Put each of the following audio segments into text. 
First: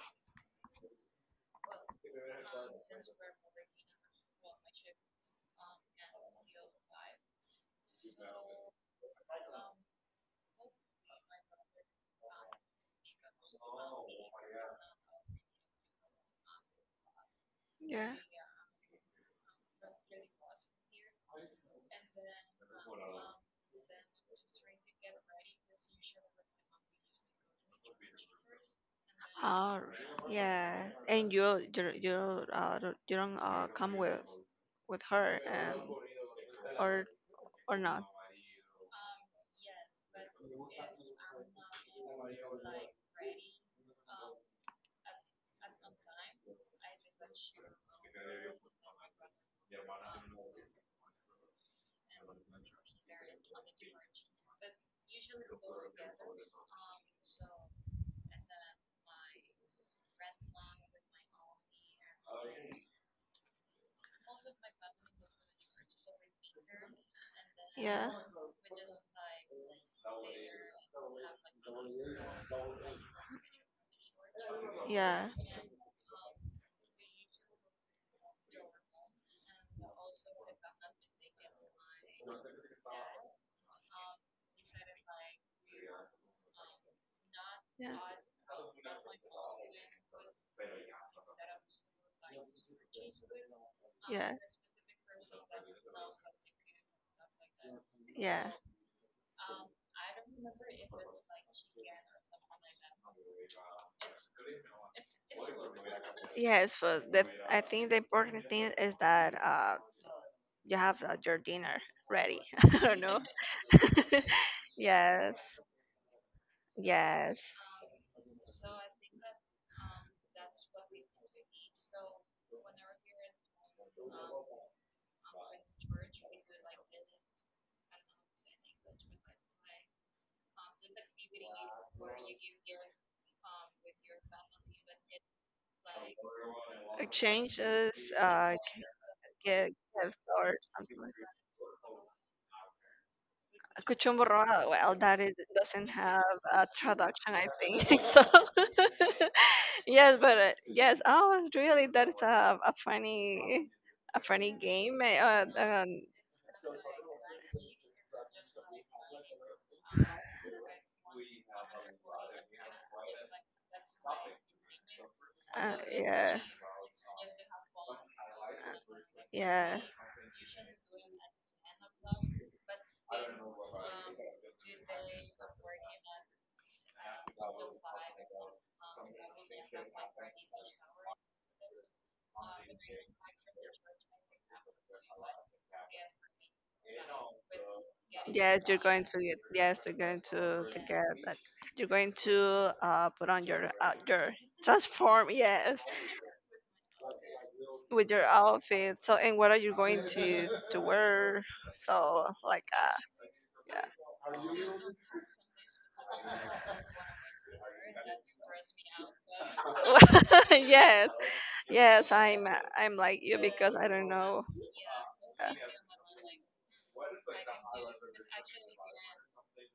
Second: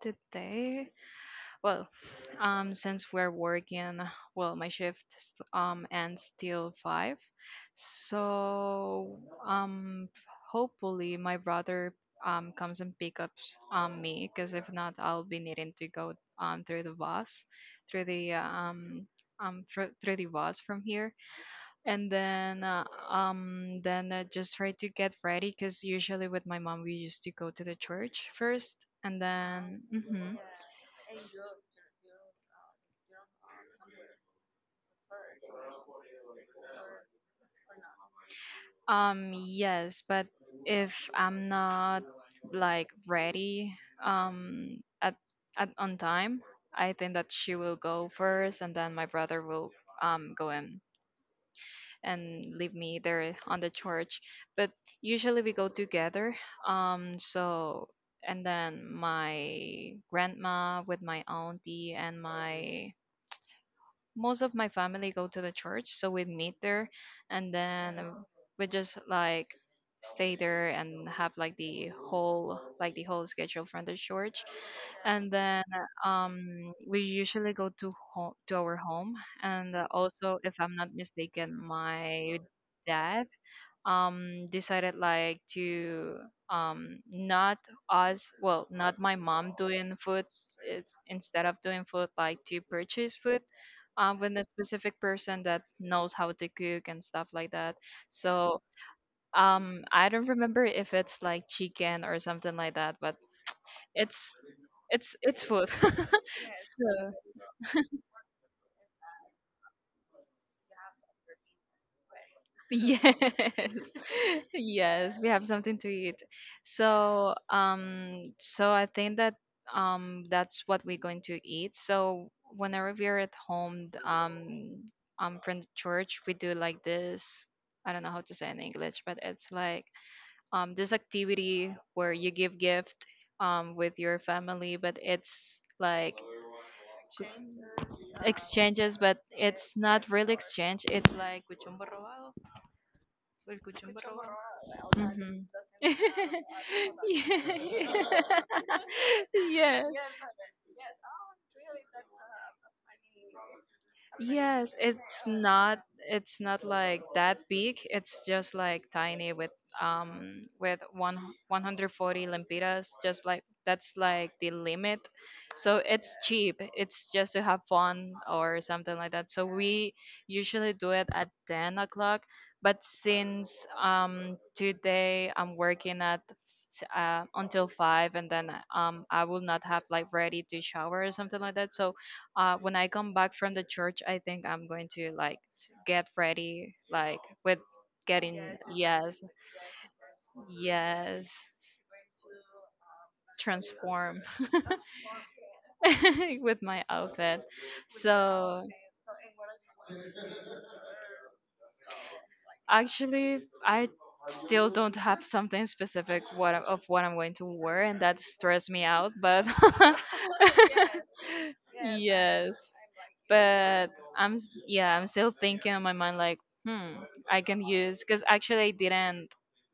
today. Well, since we're working, well, my shift ends till five, so um hopefully my brother comes and picks up me, because if not, I'll be needing to go through the bus, through Yeah. the um through the bus from here, and then I just try to get ready, because usually with my mom we used to go to the church first, and Oh, then. Mhm. yeah. And you don't come with her, and or not? Yes, but if I'm not like ready, um, at, at on time, I think that she will go first, and then my brother will go in and leave me there on the church. But usually we go together. Um, so and then my grandma with my auntie and my most of my family go to the church, so we meet there, and then Yeah, we just like stay there and have like the whole schedule from the church, yeah, and then we usually go to home to our home, and also if I'm not mistaken, my dad decided like to not yeah, us, well, not my mom doing foods, it's instead of doing food like to purchase food yeah, with a specific person that knows how to cook and stuff like that. yeah. So I don't remember if it's like chicken or something like that, but it's it's food. Yes, but, So I think the important thing is that, you have, your dinner ready. I don't yes. know. Yes, we Yes, have something to eat. So, yes. um, so I think that that's what we're going to eat. So whenever we're at home, from the church, we do like this. I don't know how to say it in English, but it's like this activity where you give gift with your family, but it's like g- Exchanges, uh, gi- exchanges, but it's not gifts, really or exchange. something. It's like. Cuchumbo Rojo, well, that is, Mm-hmm. doesn't have a traduction, I think. Yeah, So, yeah. yes, but yes, oh, really, that's a funny Yes. Yes, game. It's not, like that big. It's just like tiny with one 140 lempiras, just like that's like the limit. So it's Yeah. cheap. It's just to have fun or something like that. So Yeah. we usually do it at 10 o'clock, but since today I'm working at until 5 and then I will not have like ready to shower or something like that. So when I come back from the church, I think I'm going to like get ready, like with getting. Yes, Yes, you're going to get yes, that. You're going to, put on your, transform. Transform. Yes, With my outfit. with your So outfit. So, and what are you going to wear? So, like, actually, I still don't have something specific what of what I'm going to wear, and that stressed me out. But uh, yes, yes. Yes, I'm like you, because I but don't know. Yeah, I'm still Uh, thinking in my mind like, hmm, I can use because actually I didn't.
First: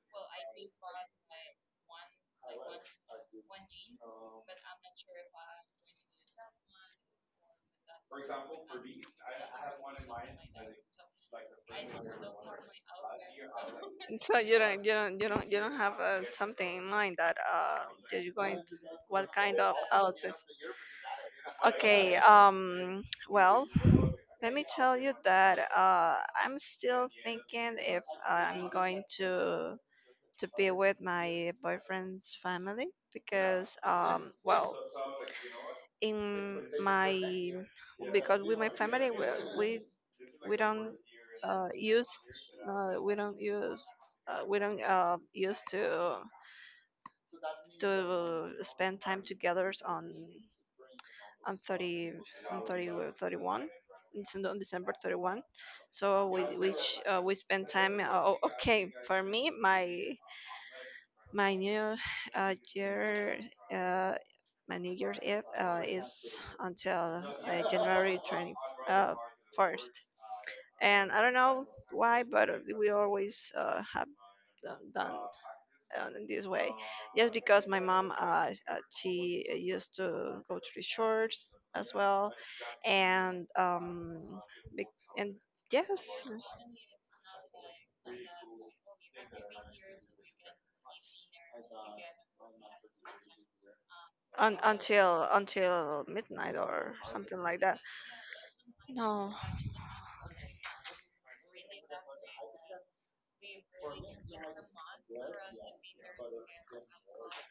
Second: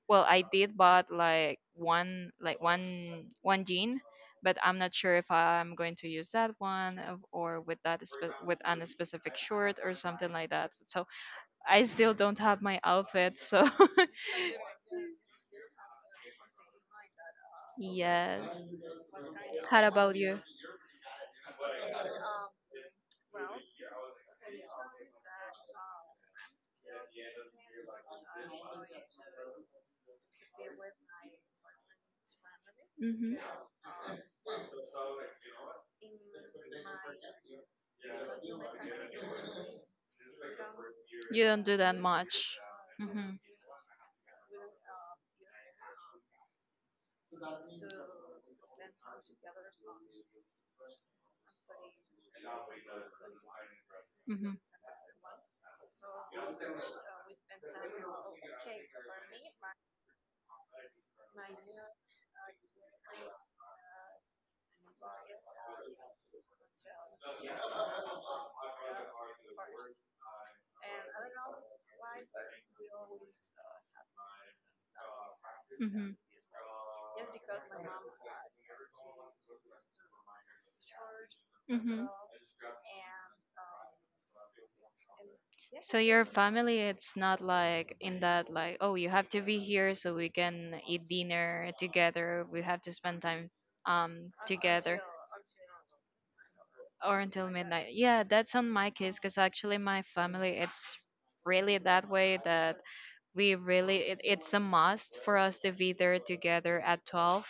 Well, I did bought like one gene, but I'm not sure if I'm going to use that or with that with an specific short or something like that. So I still don't have my outfit. So So you don't have, something in mind that you're yes. going to — what kind of How about outfit? you? Okay. Well, let me tell you that I'm still thinking if I'm going to be with my boyfriend's family, Hmm. because, well in my because with my family, we, we don't, You don't do that use much. We Hmm. don't use we don't used to spend time together on on 30 on 30, 31. It's Hmm. on December 31, so we — which we spend time, o- okay, for me, my new year uh, my New Year's Eve is until, January 20 uh, 1st, and I don't know why, but we always, have, done, Hmm. in this way. Yes, because my mom, she, used to go to the church as Hmm. well, and, bec- and yes, So your family, it's not like in that like, oh, you have to be here so we can eat dinner together. We have to spend time un- together until until midnight or or something until like that. midnight. Yeah, that's on my case No, because actually my family, it's really that way that we really it's a must for us to be there together at 12,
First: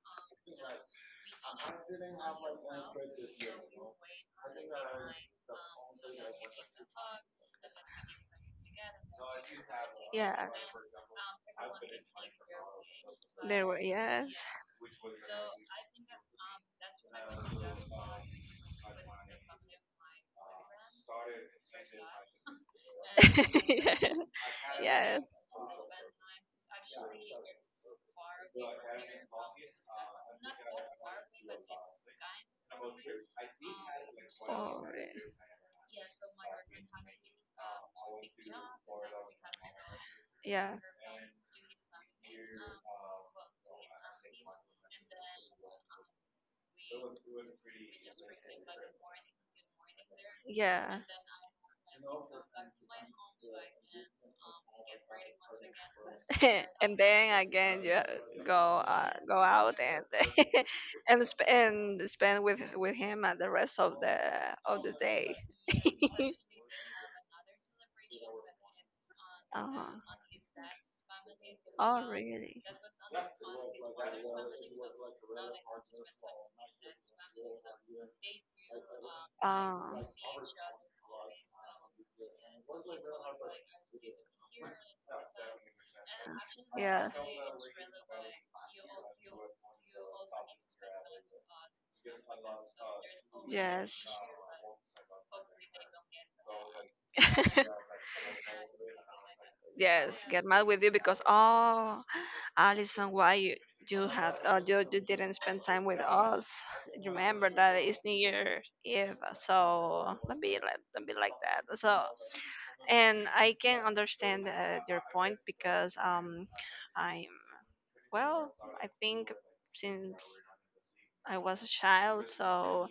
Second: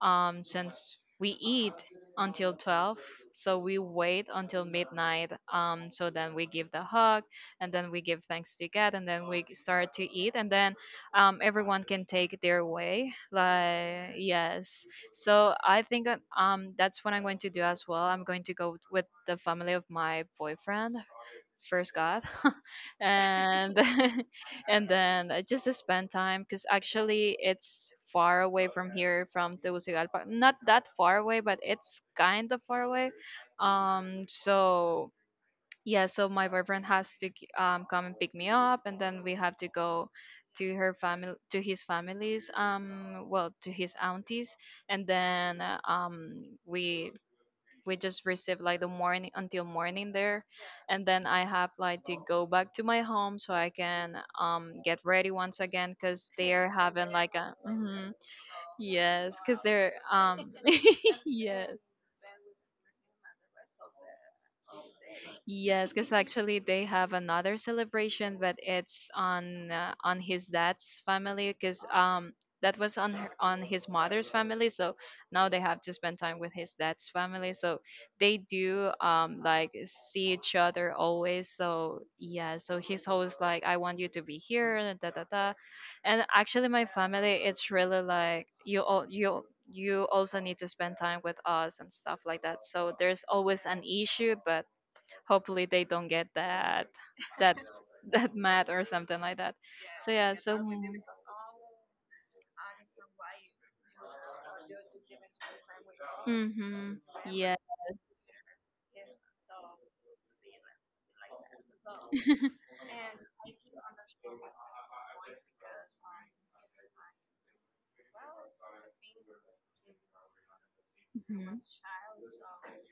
since we eat until 12, so we wait until midnight, so then we give the hug, and then we give thanks to god, and then we start to eat, and yes, then everyone can take their way, there were like, yes, yes. So I think that, that's what I'm going to do as well. I'm going to go with the family of my boyfriend, first god, and yes, and yes. then I just to spend time because actually it's far away from here, from Tegucigalpa, not that far away, but it's kind of far away. um So so yeah, so my boyfriend has to come and pick me up, and then we have to go yeah, to her family, to his family's, well, to his aunties, and then we just receive like the morning, until morning there, yeah. and then I have like to go back to my home so I can get ready once again because they're And having like then a. again you go Yes, because out they're and and sp- yes. and spend with him at the rest of the day. Yes, because actually they have another celebration, but it's uh, on his dad's family. Because oh, really? that was on his mother's family, so now they have to spend time with his dad's family. So they do like Oh, see each other always. So yeah, so he's always like, I want you to be here, and da da da. And actually, my yeah. family, it's really like, you all, you, also need to spend time with us and stuff like that. So there's always an Yes. issue, but hopefully they don't get that, that's that mad or something like that. Yes, So yeah. get So. mad with you, because, oh, Alison, why you didn't spend time with us? Mm-hmm. Remember Yes. that it's New Year's Eve, so don't be like that. And I can understand, your point, because, I'm well, I think since I Hmm. was a child, so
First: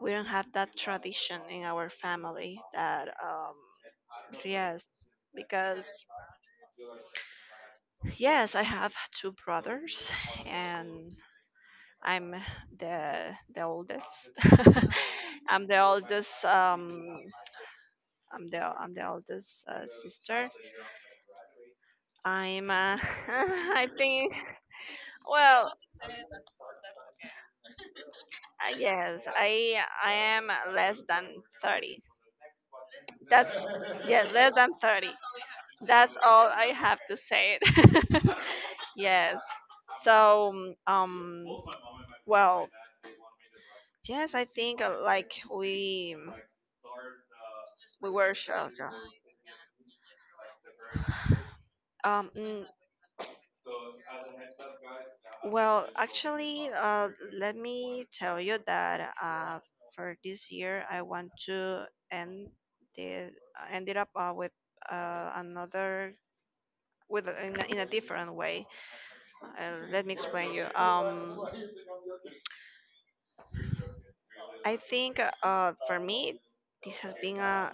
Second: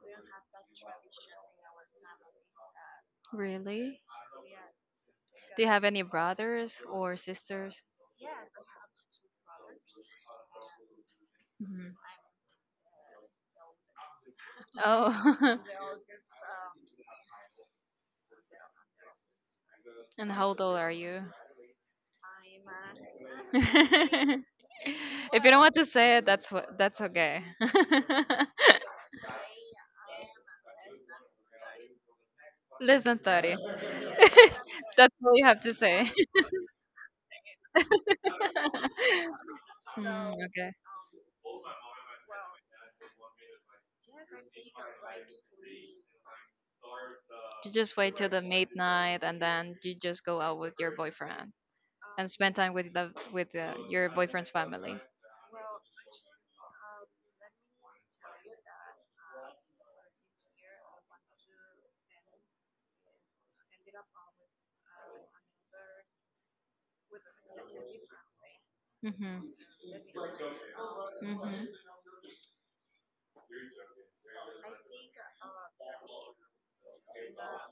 we don't have that tradition in our family that, Really, yes, do you have because any brothers or sisters? yes, I have two brothers, and Hmm. I'm the oldest. Oh. I'm the oldest. I'm the oldest, And how sister. old are you? I'm. I think. If you don't Well, want to say it, that's what, that's okay. Yes, I am less than 30. Less than That's 30. Yes, less than 30. That's all you have to say. That's all I have to say. Yes. Mm, okay. So, um, well, yes, I think, like, You just we wait till were the sure. midnight and then you just go out with your boyfriend and Um, spend mm, time with the, with your boyfriend's family. well, actually, let me tell you that, for this year, I want to, the ended up, with, another with a- in a, in a different way. Mhm. Let me explain you. Mhm. I think, for me, this has been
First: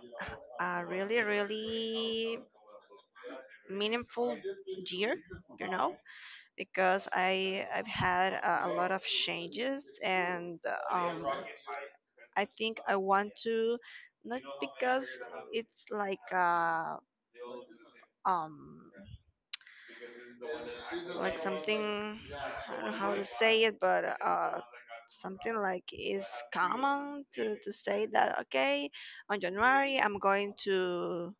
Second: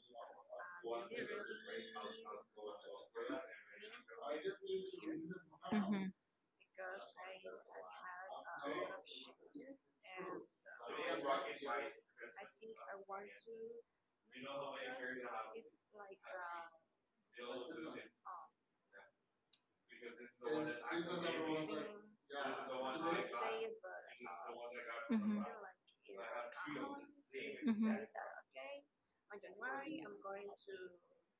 a really, really meaningful year, you know, Mhm. because I've had a lot of changes, and, um, I think I want to, not because it's like a, um like something, I don't know how to say it, but, something like is common to Mhm. say that, okay, on January I'm going to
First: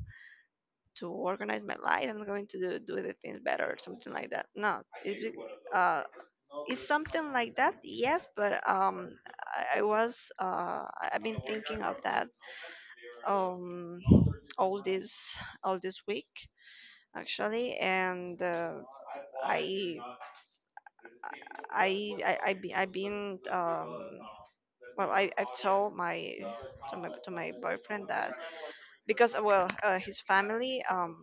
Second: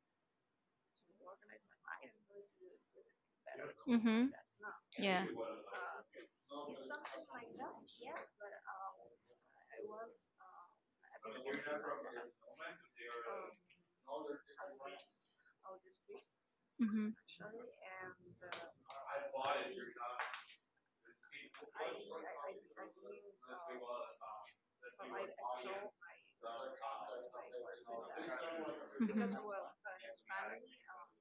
to organize my life. I'm going do the things better, or Mhm. something like Mhm. that. No, Yeah. Uh, it's something like that. Yes, but, I've been thinking of that, um all this all this week Mhm. actually, and, I I I've been, well, I've told my Mm-hmm. to my to my boyfriend that, because, Mhm. Well, his family,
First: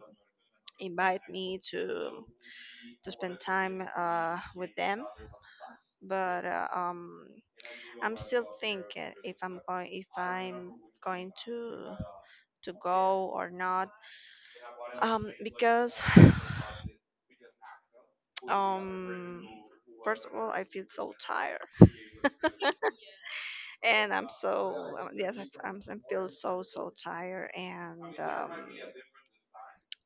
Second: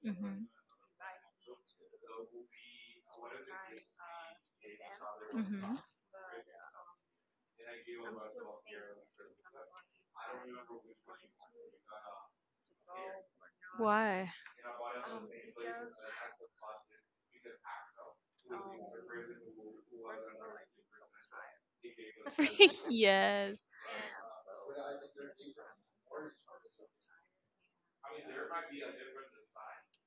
invite me to spend time with them. Mhm. Mhm. But, I'm still thinking if, I'm going to go or not, Why? Because um, first of all, I feel so tired, Yes. and I'm so, yes, I feel so, tired, and,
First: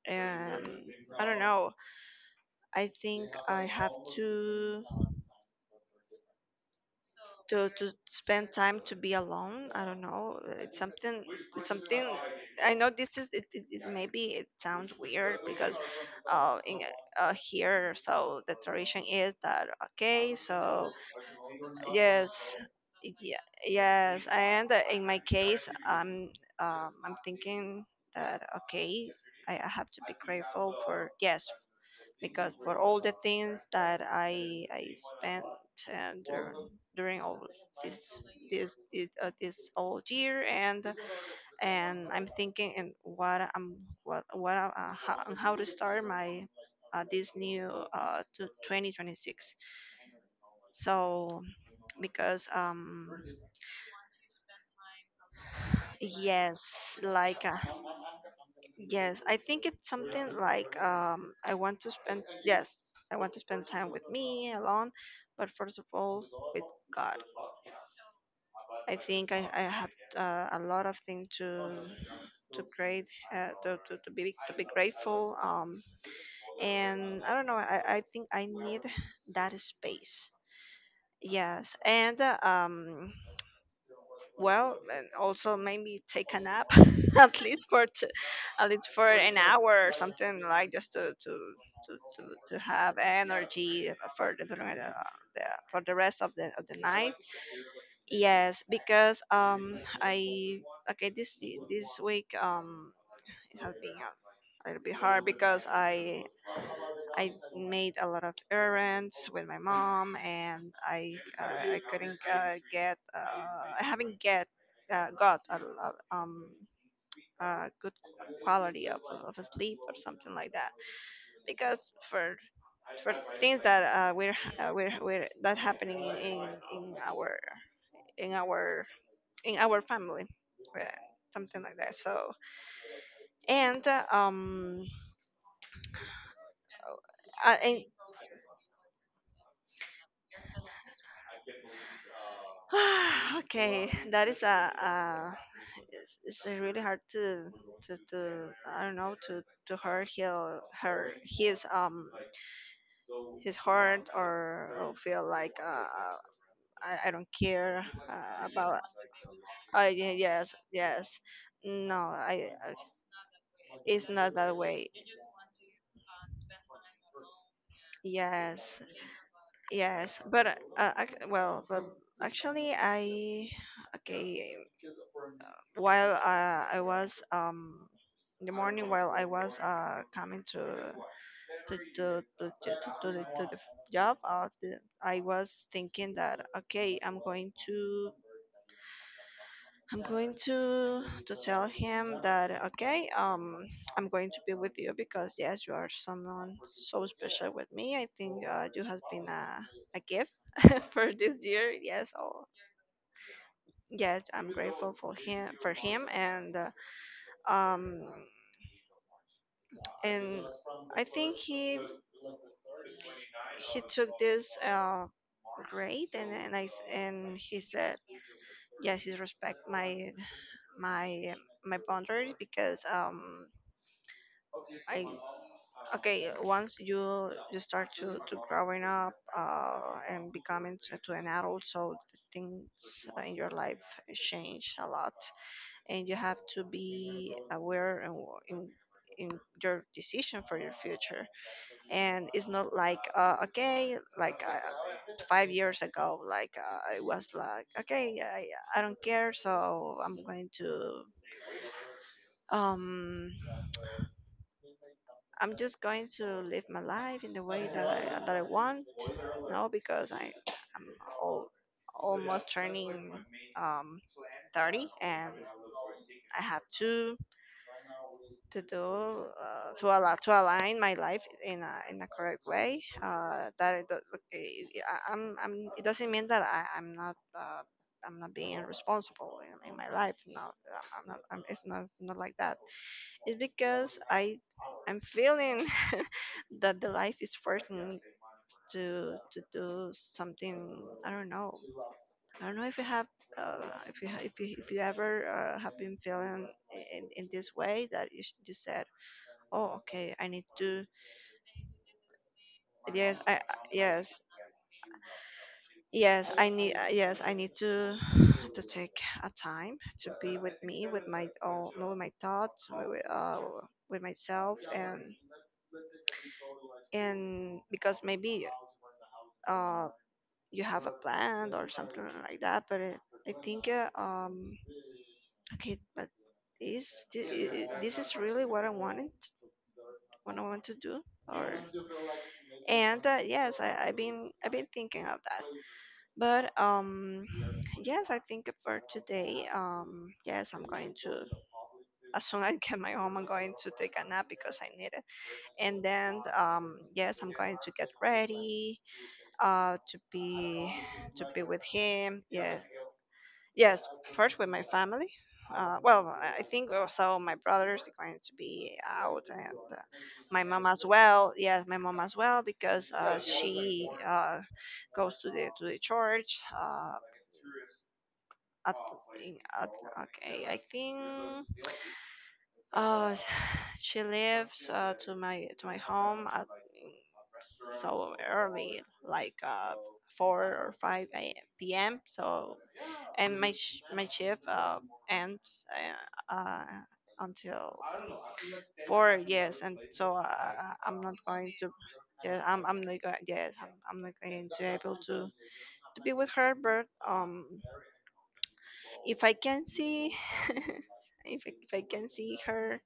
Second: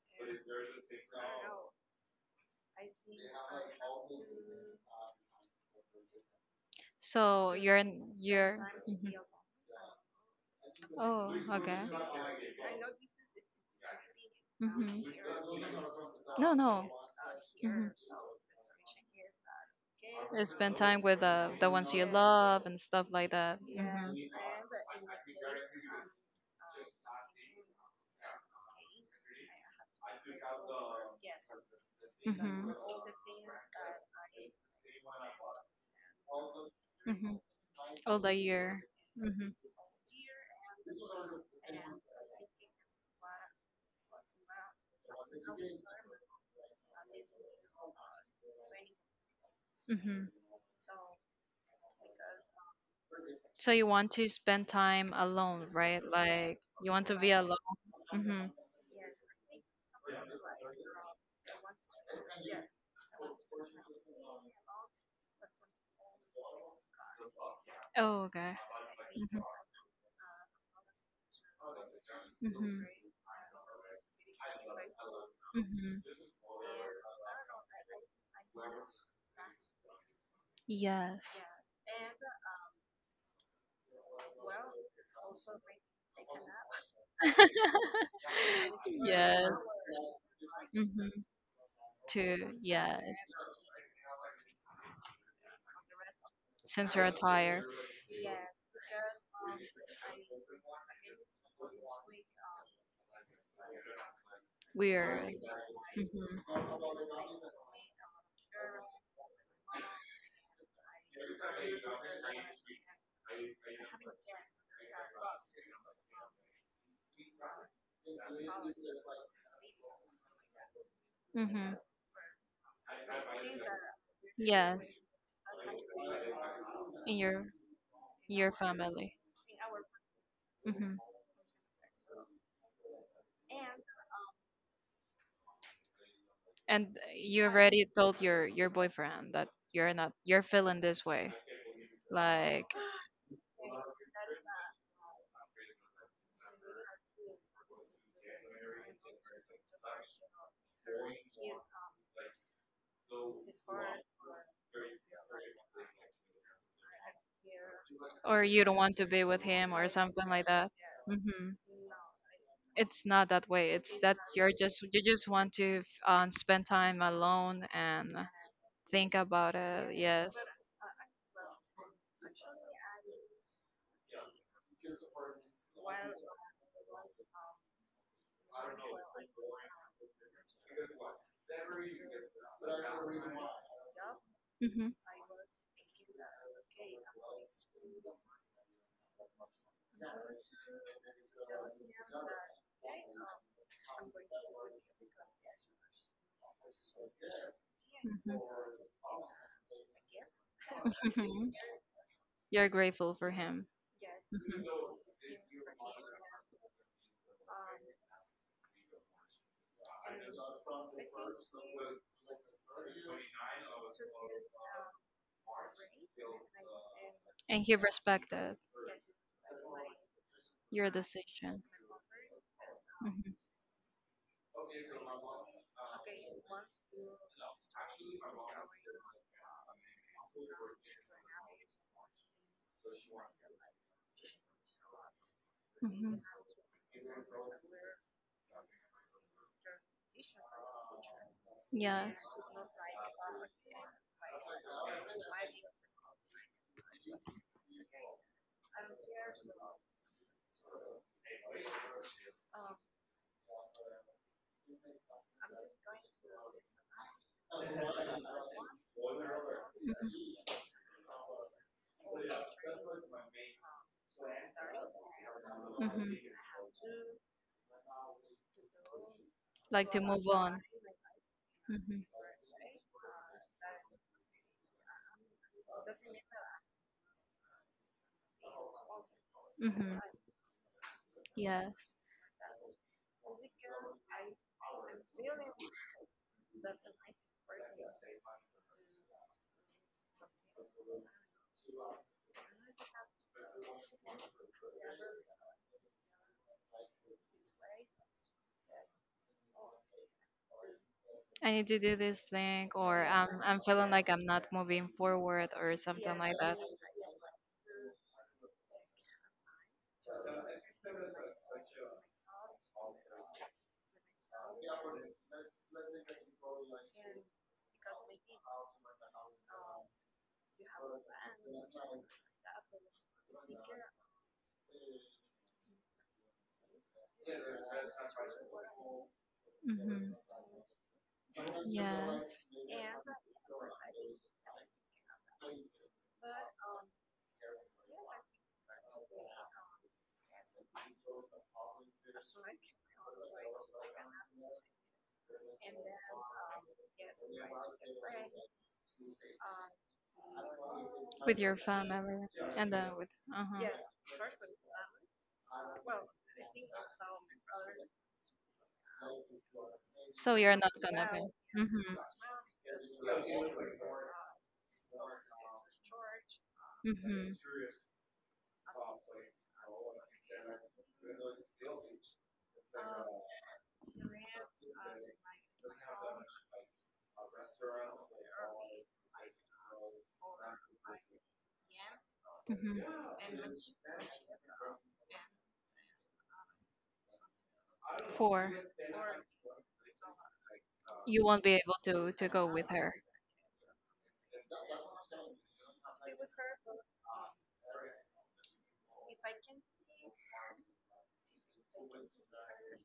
and I don't know. I think I have to. To to spend You're. time to Mhm. be alone. I don't know. It's something. Oh, It's okay. something. I know this is. It maybe it sounds Mhm. weird because, No, in no. Mhm. Here, so the tradition is that, okay. Spend So time with the ones you yes, love and stuff like yeah, that. yes, Mhm. and, in my case, I'm thinking that, okay, I have to be grateful for, yes, because Mm-hmm. for all the things that I spent, uh, during during Mm-hmm. all, this All the year. Mm-hmm. this all year, and, I'm thinking, and, what I'm what I- how, to start my, this new, to 2026. Mm-hmm. So, because, So you want to spend time alone, right? Like, yes, you want to be like alone. uh, Mm-hmm. yes, I think it's something like, I want to spend, yes, I want to spend time with me alone, but first of all, with God. Oh, okay. I think, I have, Mm-hmm. A lot of things to Mm-hmm. great to be grateful, Mm-hmm. and I don't know. I think I need that space. Yes. Yes, and, well, and also maybe take a nap at least for t- at least for an Yes. hour, or something, like just Mm-hmm. To to have yeah, energy for the, during the, the for the rest of the since you're night. tired, Yes, because, I okay this week, it has been it'll be hard weird. because Mm-hmm. I made a lot of errands with my mom, and, I couldn't, get I haven't get got, a good quality of a sleep, or something like that, Mm-hmm. because, for for things that, Yes, we're that happening in, in in our, your in your our family. in our family, uh, Hmm. something like that. So and And you and. already told your boyfriend that you're not, you're feeling this way, like, Okay, that is a, it's a really hard to I don't know, to hurt, her her his, his heart, or feel like, I don't care, or you don't about — want to be with him or yeah, something like yes, that. yes, Hmm. no, It's not that way. It's it's that not that way, you just want to spend time alone and yes. think about it. Yes, Yes. but, ac well, but actually, I okay. While, I was in the morning, while I was coming to do the job. Hmm. I was thinking that, okay, I'm going to tell him that, okay, I'm going to be with you, because yes, you are someone so special with me. I think, you has been a gift for this Hmm. year. Yes, oh, You're grateful for him. yes, I'm Hmm. grateful for him, and, um and I think he took this, grade, and he And he said, respected yes, he respect your my decision. my boundaries, because, Mhm. I okay, once you start to growing up, and becoming to an adult, so the things in your life change a lot, and you Mhm. have to be aware and, in your decision for your future. Yeah. And it's not like, okay, like, 5 years ago, like, I was like, okay, I don't care, so I'm going to, um I'm just going to live my life in the way that I want. No, because, i'm all, almost turning, um 30, and Mhm. Mhm. I have to do, Like to to allow, move to on. align my life Mhm. in a correct way. That it, do- it- it- I- I'm It doesn't mean that I'm not. I'm not being responsible in, my Mhm. life. No, I'm not. It's not Yes. Like that. It's because I'm feeling that the life is forcing to do something. I don't know. I don't know if you, have if you ha- if you ever, have been feeling in, this way that you, you said, oh, okay, I need to, I need to do this thing, or yes, I'm I'm feeling like I'm yes. not moving forward, or something like Yes, I that. need. Yes, I need to to take a time to be with me, with my own, with my thoughts, with myself, and, because maybe, uh you have a plan or something like that. I think, okay, is thi- I- this is really what I wanted, Mhm. what I want to do, or. Yes. And yes, I've been thinking of that. But yes, I think for today, yes, I'm going to. As soon as I get my home, I'm going to take a nap because I need it. And then, yes, I'm going to get ready, to With be your with him. family, Yeah, and then with. Uh huh. yes, first with my family. Well, I think also my brothers are going to be out, and So my you're mom not as gonna well. be. Yes, my Mhm. mom as well because she, goes to the church. Mhm. At, in- at okay, I think, uh she lives, to my home at so early, like 4 or 5 a.m. p.m. Mhm. And my shift ends, uh, uh until Four. four. Yes, and I'm not You won't going. be able to Yeah, go with I'm her. not going. Yes, I'm not going to able to be with her. But if I can see, if I can see her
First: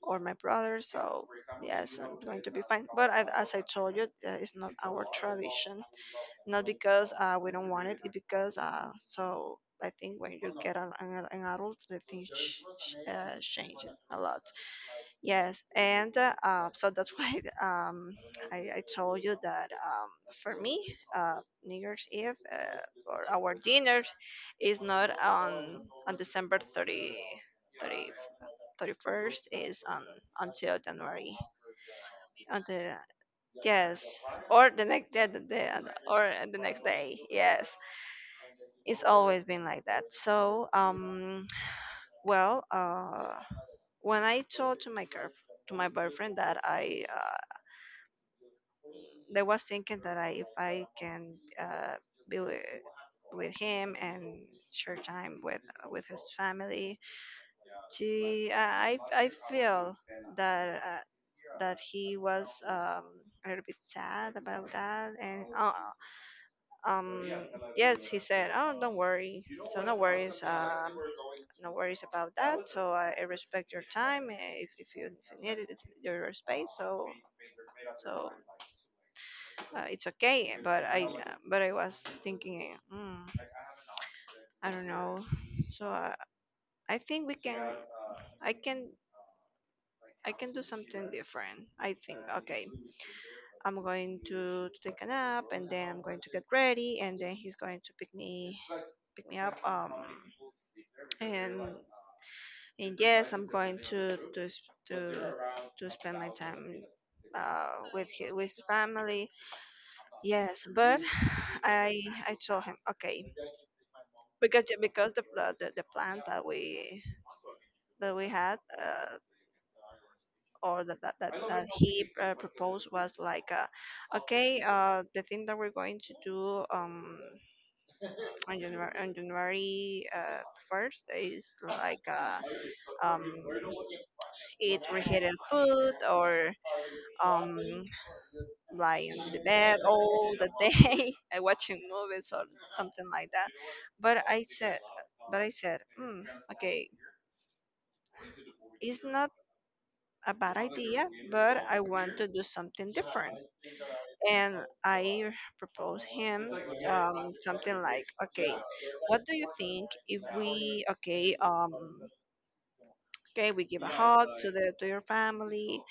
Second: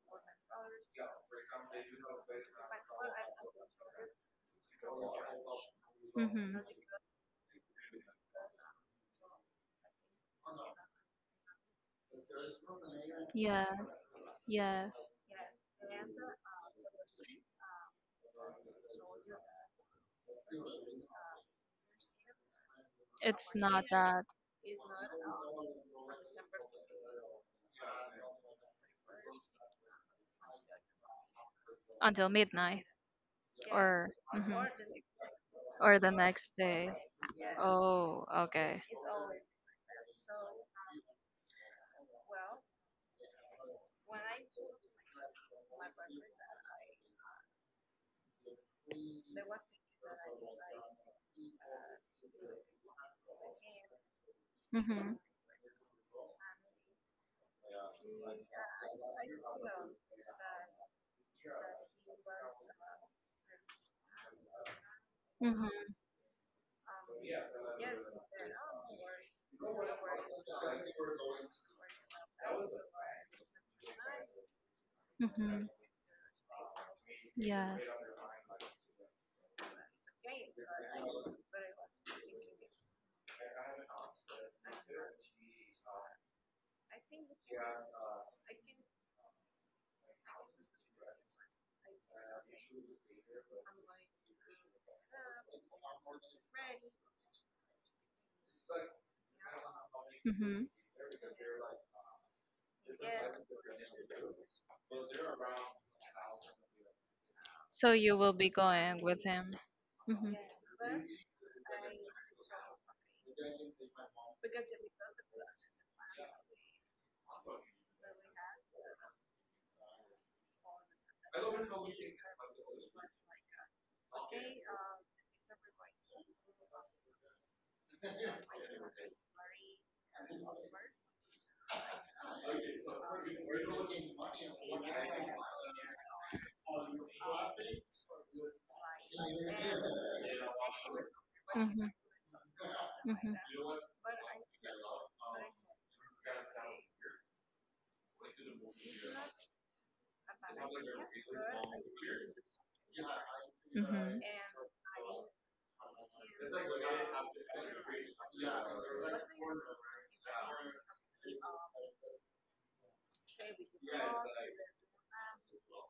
or my brother, so yes, I'm going to be fine. But I, as I told you, it's not our tradition. Mm-hmm. Not because we don't want it, it's because so I think when you get an adult, the things change Yes. a lot. Yes. Yes, and so that's why, I told you that, for me, New Year's Eve, or It's our not dinners that. is not on December thirty 31st. Is on until January, Until midnight, until yes, or mhm, or the next day. Or the Or next the next day. day, yes. Oh, okay. It's always been like that. So um well, uh, when I told to my girl, to my boyfriend that I, they was thinking that I, if I can, be with him and share Mhm. time with his family, I feel that, that he was, a little bit sad about that, and Mhm. uh, um, yes, he said, oh, don't worry. So no worries. No worries about that. So I respect your time. If, if you need Mhm. it, it's your space. So Yes. so uh, it's okay. But I was thinking, I don't know. So I think we can. I can. I can do something different. I think, okay, I'm going to take a nap and then I'm going to get ready and then he's going to pick me up. Hmm. and and yes, I'm going to spend my time, So with you will be with going with family. him. Hmm. Yes, but I I told him okay. Because the plan that we, that we had, or that he, proposed was like, okay, the thing that we're going to do, on January, on January, first is like, um eat reheated food or, um lie on the bed all the day and watching Hmm. movies or something like Hmm. that. But I said, but I said, okay, it's not a bad idea, but I want to do something different. Hmm. And I propose him, something like, okay, what do you think if we, okay, okay, we give a hug to the to your family,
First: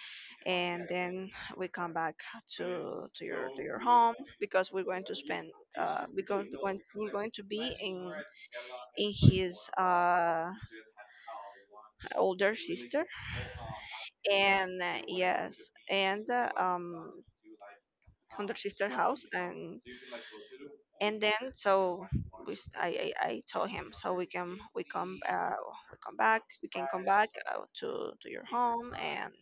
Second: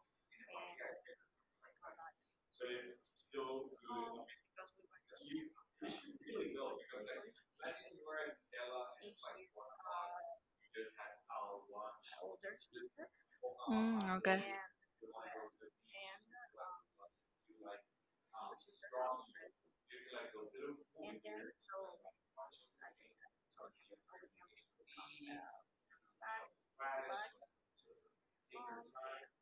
and then we come back to, your, to your home because we're going to spend, because we're going to be in his, older sister. Mm, okay. And yes, and on their sister house, and then so we, I told him so we can we come, we come back we can come back, to your home,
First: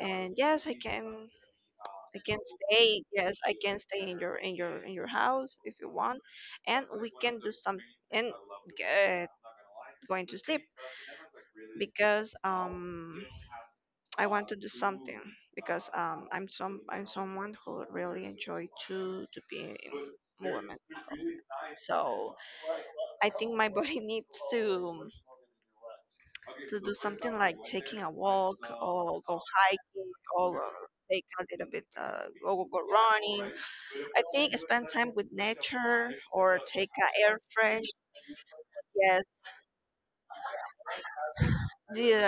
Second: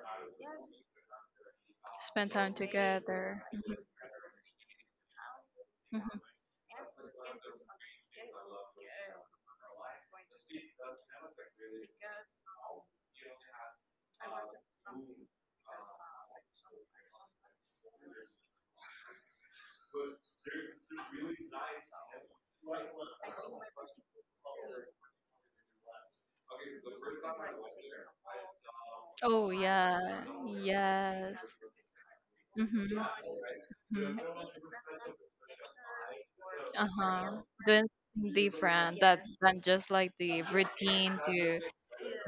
and yes I can. I Spend can time stay. Yes, together. I can Mhm, stay in your, in your house if you mhm. want, and we can do some, and get going to sleep because, I want to do something because, I'm someone who really enjoy to be in movement. So I think my body needs to do something like taking a walk or go Oh hiking yeah. or take Yes. a little bit, go Mm-hmm. running. Mm-hmm. I think spend time with nature or take a Uh-huh, air fresh. doing something different that Yes, than just like the routine, to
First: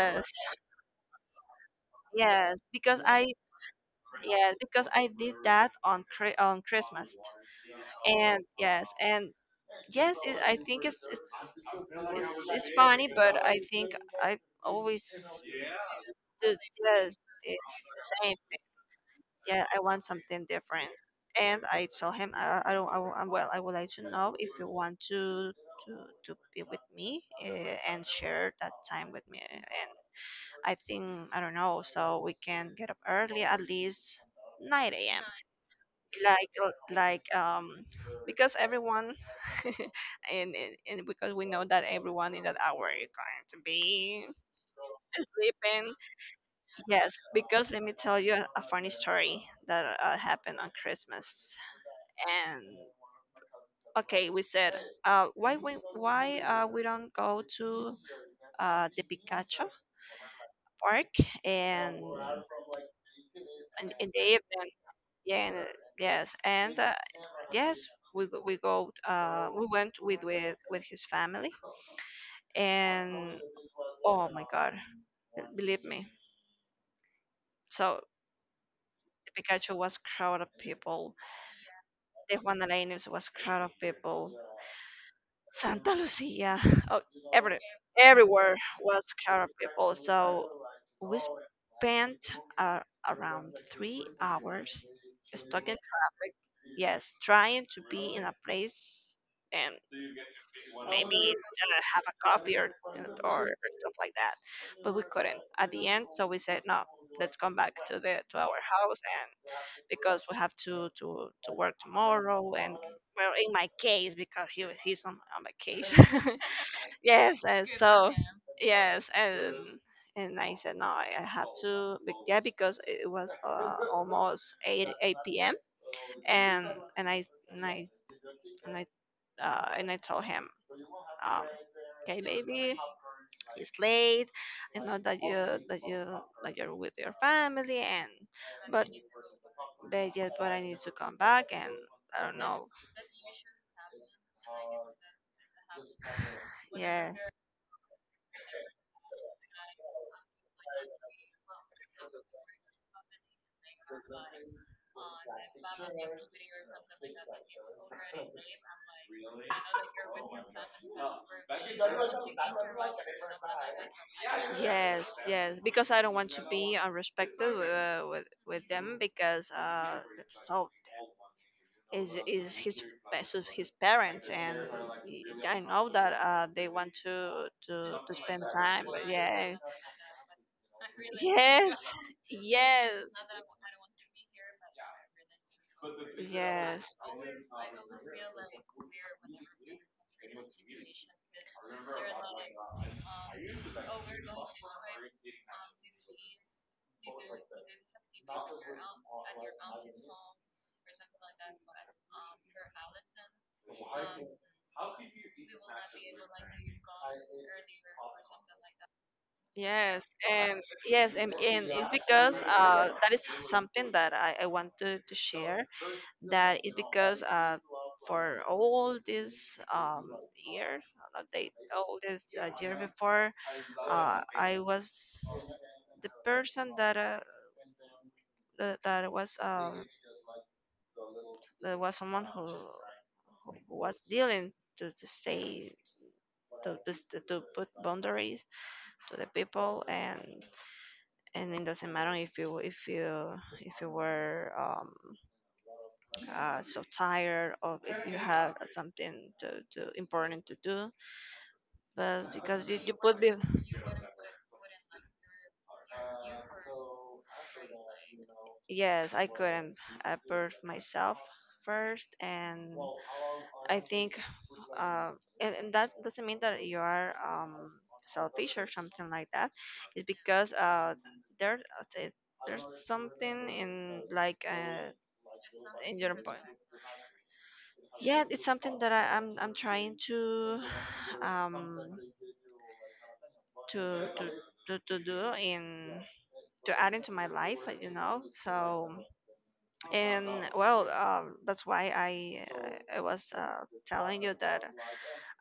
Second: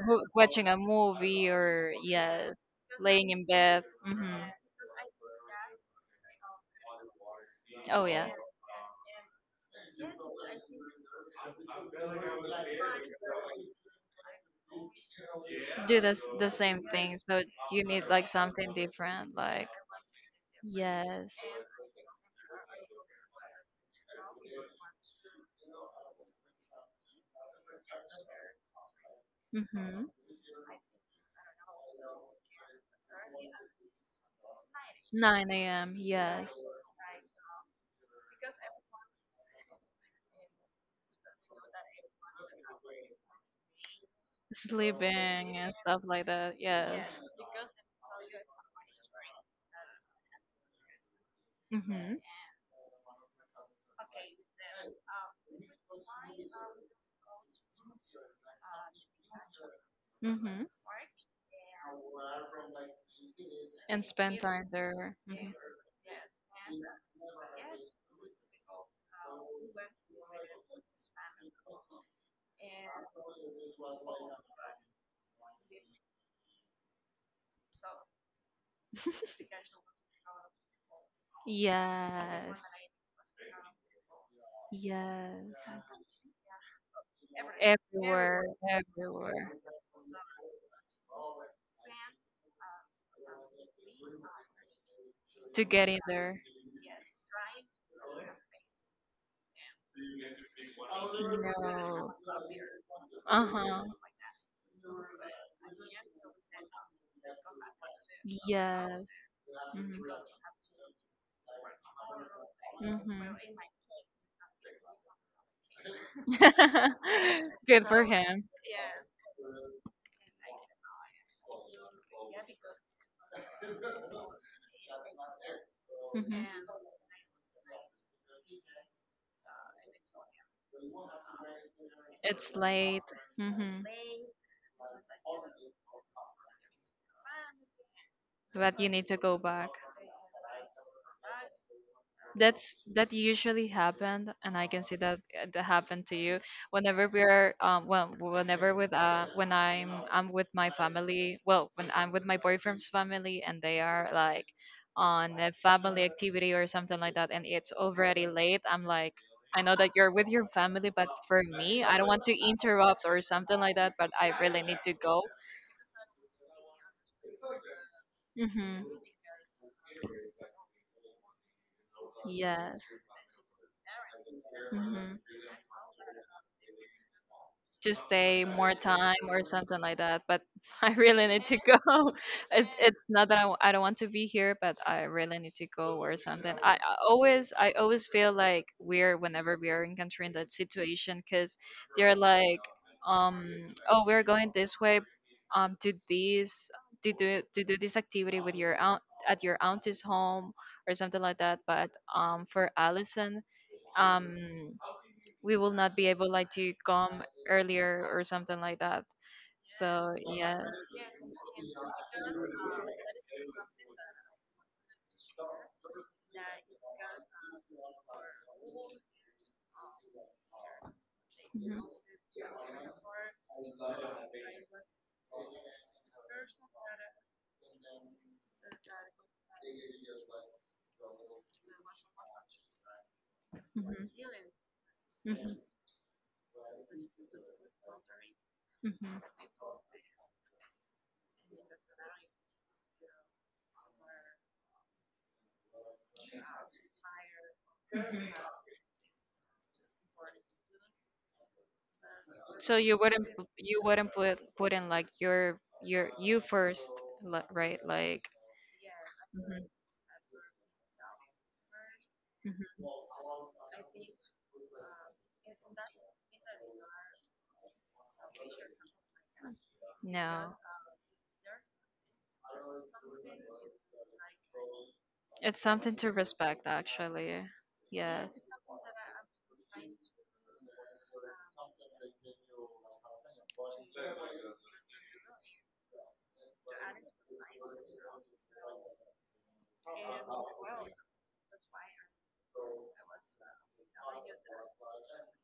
watching a movie or, yes, yes. Because I. laying in bed. Mm-hmm. Yes, because I did that on Christmas, Oh yes. And yes, it, I think it's, it's funny, but I think I always Do this do. the same Yes, thing, so it's you need the like same. something different, Yeah, like, I want something different, yes. and I told him I don't I, wo- I'm- well I would like to know if you want to be with me, and share that time with me, and Mm-hmm. I think I don't know, so we can get up early at least 9 a.m., 9 a.m., like, yes, because everyone and, and because we know that everyone in that hour is going to be sleeping and sleeping. stuff like that, yes. Yes, because let me tell you a funny story that, happened on Christmas. Mm-hmm. And okay we said, why we don't go to the Pikachu Mm-hmm. park, and And in the spend time evening, there. yeah. Mhm. And, yes, and, yes, we go. We went with with his family, and oh my god, believe me. So Pikachu was crowd of people. The Yes. Juan Arenas was crowd of people. Yes. Santa Lucia. Oh, every, Everywhere, everywhere was everywhere, crowded people. So we spent, uh, around 3 hours to stuck in get in traffic. there. Yes, trying to be in a place and maybe, have a No. coffee Uh or huh. stuff like that. But we couldn't at the end. So we said, no, let's come back to the to our house Yes. Mhm. because we have to work tomorrow. And well Hmm. in my case because he's on vacation. Yes, and Good for so him. yes and I said no I have to yeah because it was, almost 8 p.m. Mhm. And and I and I and I and I told him, um, okay It's baby, late. it's Hmm. late. I know that you, that you that you're with your family, and But you but need to go back. but yes, but I need to come back and I don't know. That usually happened, and I can see that happened to you. Whenever Yeah. we're well, whenever with when I'm with my family, well, when I'm with my boyfriend's family, and they are like on a family activity or something like that, and it's already late. I'm like, I know that you're with your family, but for me, I don't want to interrupt or something like that. But I really need to Yes, go. yes, because I don't want to be unrespected with, with Mm-hmm. them because, so is Yes. his, his parents and Mm-hmm, y- I know that, they want to to stay spend more time. time or Yeah. something like that. But I really need to go. Yes. It's Yes. not that I don't want to be here, but I really need to go or something. Yes. I always feel like we're, whenever we are encountering that situation, because they're like, um, oh, we're going this way, to this, to do this activity with your aunt, at your auntie's home or something like that. But for Allison, um we will not be able like to come earlier or something like that. Yes, So yes. and yes, and it's because, that is something that I want to share. That is because, for all this, um, year, not they, Mhm, all this, year before, I was the person that, that was, that was someone who was dealing to mhm, say to, to put boundaries mhm, to the people, and it doesn't matter if you, if you were, so tired or mhm, if you mhm. have something to important to do, but because So you, you you put wouldn't be. You wouldn't put in like your you first, right, like. Yes, I Mhm, couldn't, birth myself first, and mhm. I think, uh, and that doesn't mean that you are, selfish or something like that. It's No, because, there there's something in like, it's something in to your body. respect actually. Yeah, Yes. it's something that I'm trying to, um to to to do in to add into my life, you know. So, and well, that's why I was, telling you that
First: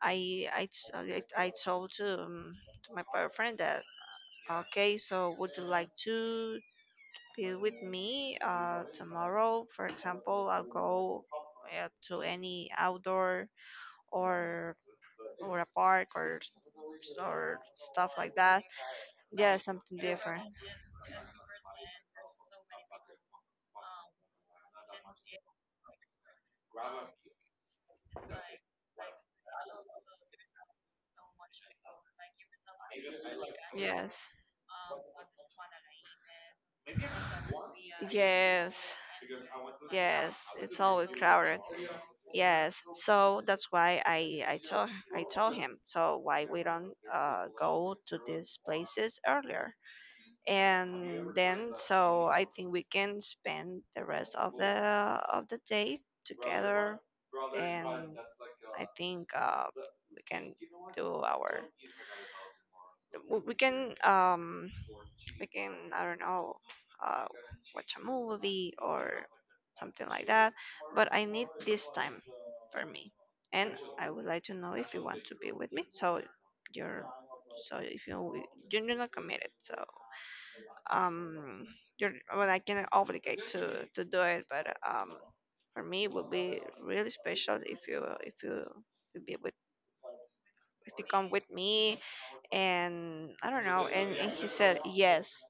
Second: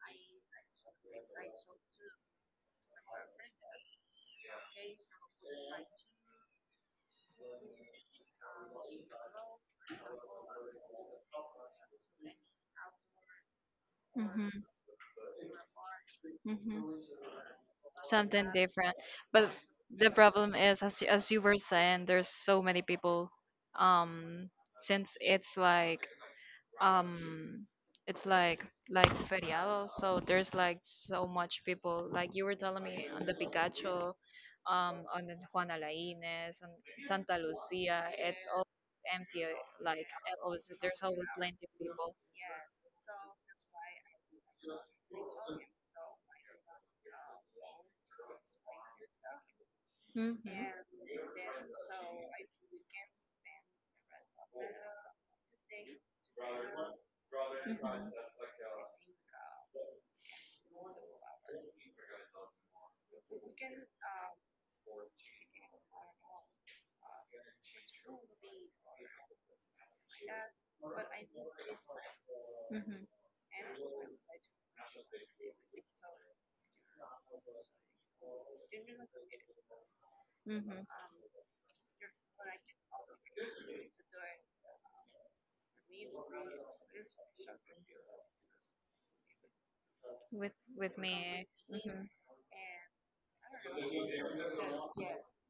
I told, to my boyfriend that okay, so would you like to be with me, tomorrow? For example, I'll go, to any outdoor Mhm. or or a park or Hmm. Stuff like Something that. different. But Yeah, something the different. problem is, as you were saying, there's so many people. Um, since it's like um, feriado, so there's like so much people. Like you were telling me on the Pikachu, Yes. On the Juana Lainez, on Santa Lucia, it's all Yes. empty. Like Yes. always, It's there's always always plenty crowded. of people. Yes. So that's why I told him. So why we don't go to these places earlier? Hmm. And then so I think we can spend the rest of the, of the day together, and Hmm. I think, we can do our, we can, we can I don't know, uh watch a movie or something like that, but I need this time for Mhm. me. And I would like to know if you want to be with me so you're, so if you, you're not committed so, Mhm. um you're well I cannot obligate to do it, but for me it would be really special if you would be with, With if with you come with me. me. Mhm. And I don't know, and he said yes.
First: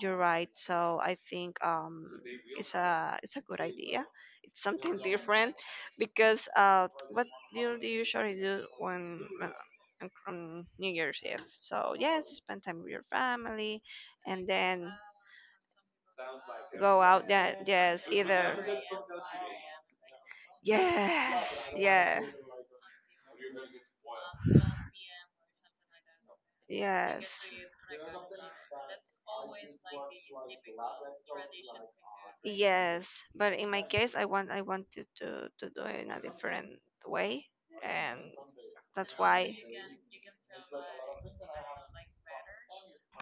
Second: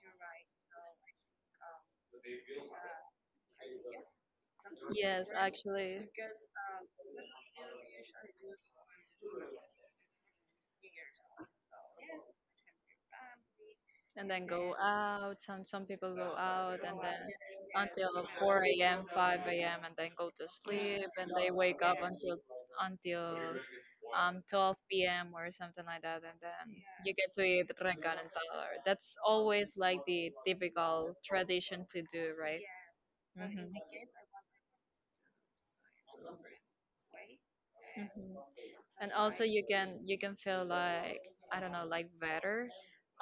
You're right. So I think, it's a good idea. It's something Yes, different actually. because, what do you usually do on New Year's Eve? So yes, spend time with your family, And then and go then out. Some people go out and go then out. That yes, until either 4 a.m., 5 a.m. and then go to sleep, and they yes, wake up yeah, until 12 p.m. or something like that, and then you get to yes. eat reencarnador. That's always like the typical tradition to do, right? Yes, but Hmm. in my case, I want to do it in a different way, Hmm. and And that's also, why. you can feel like, I don't know, like better,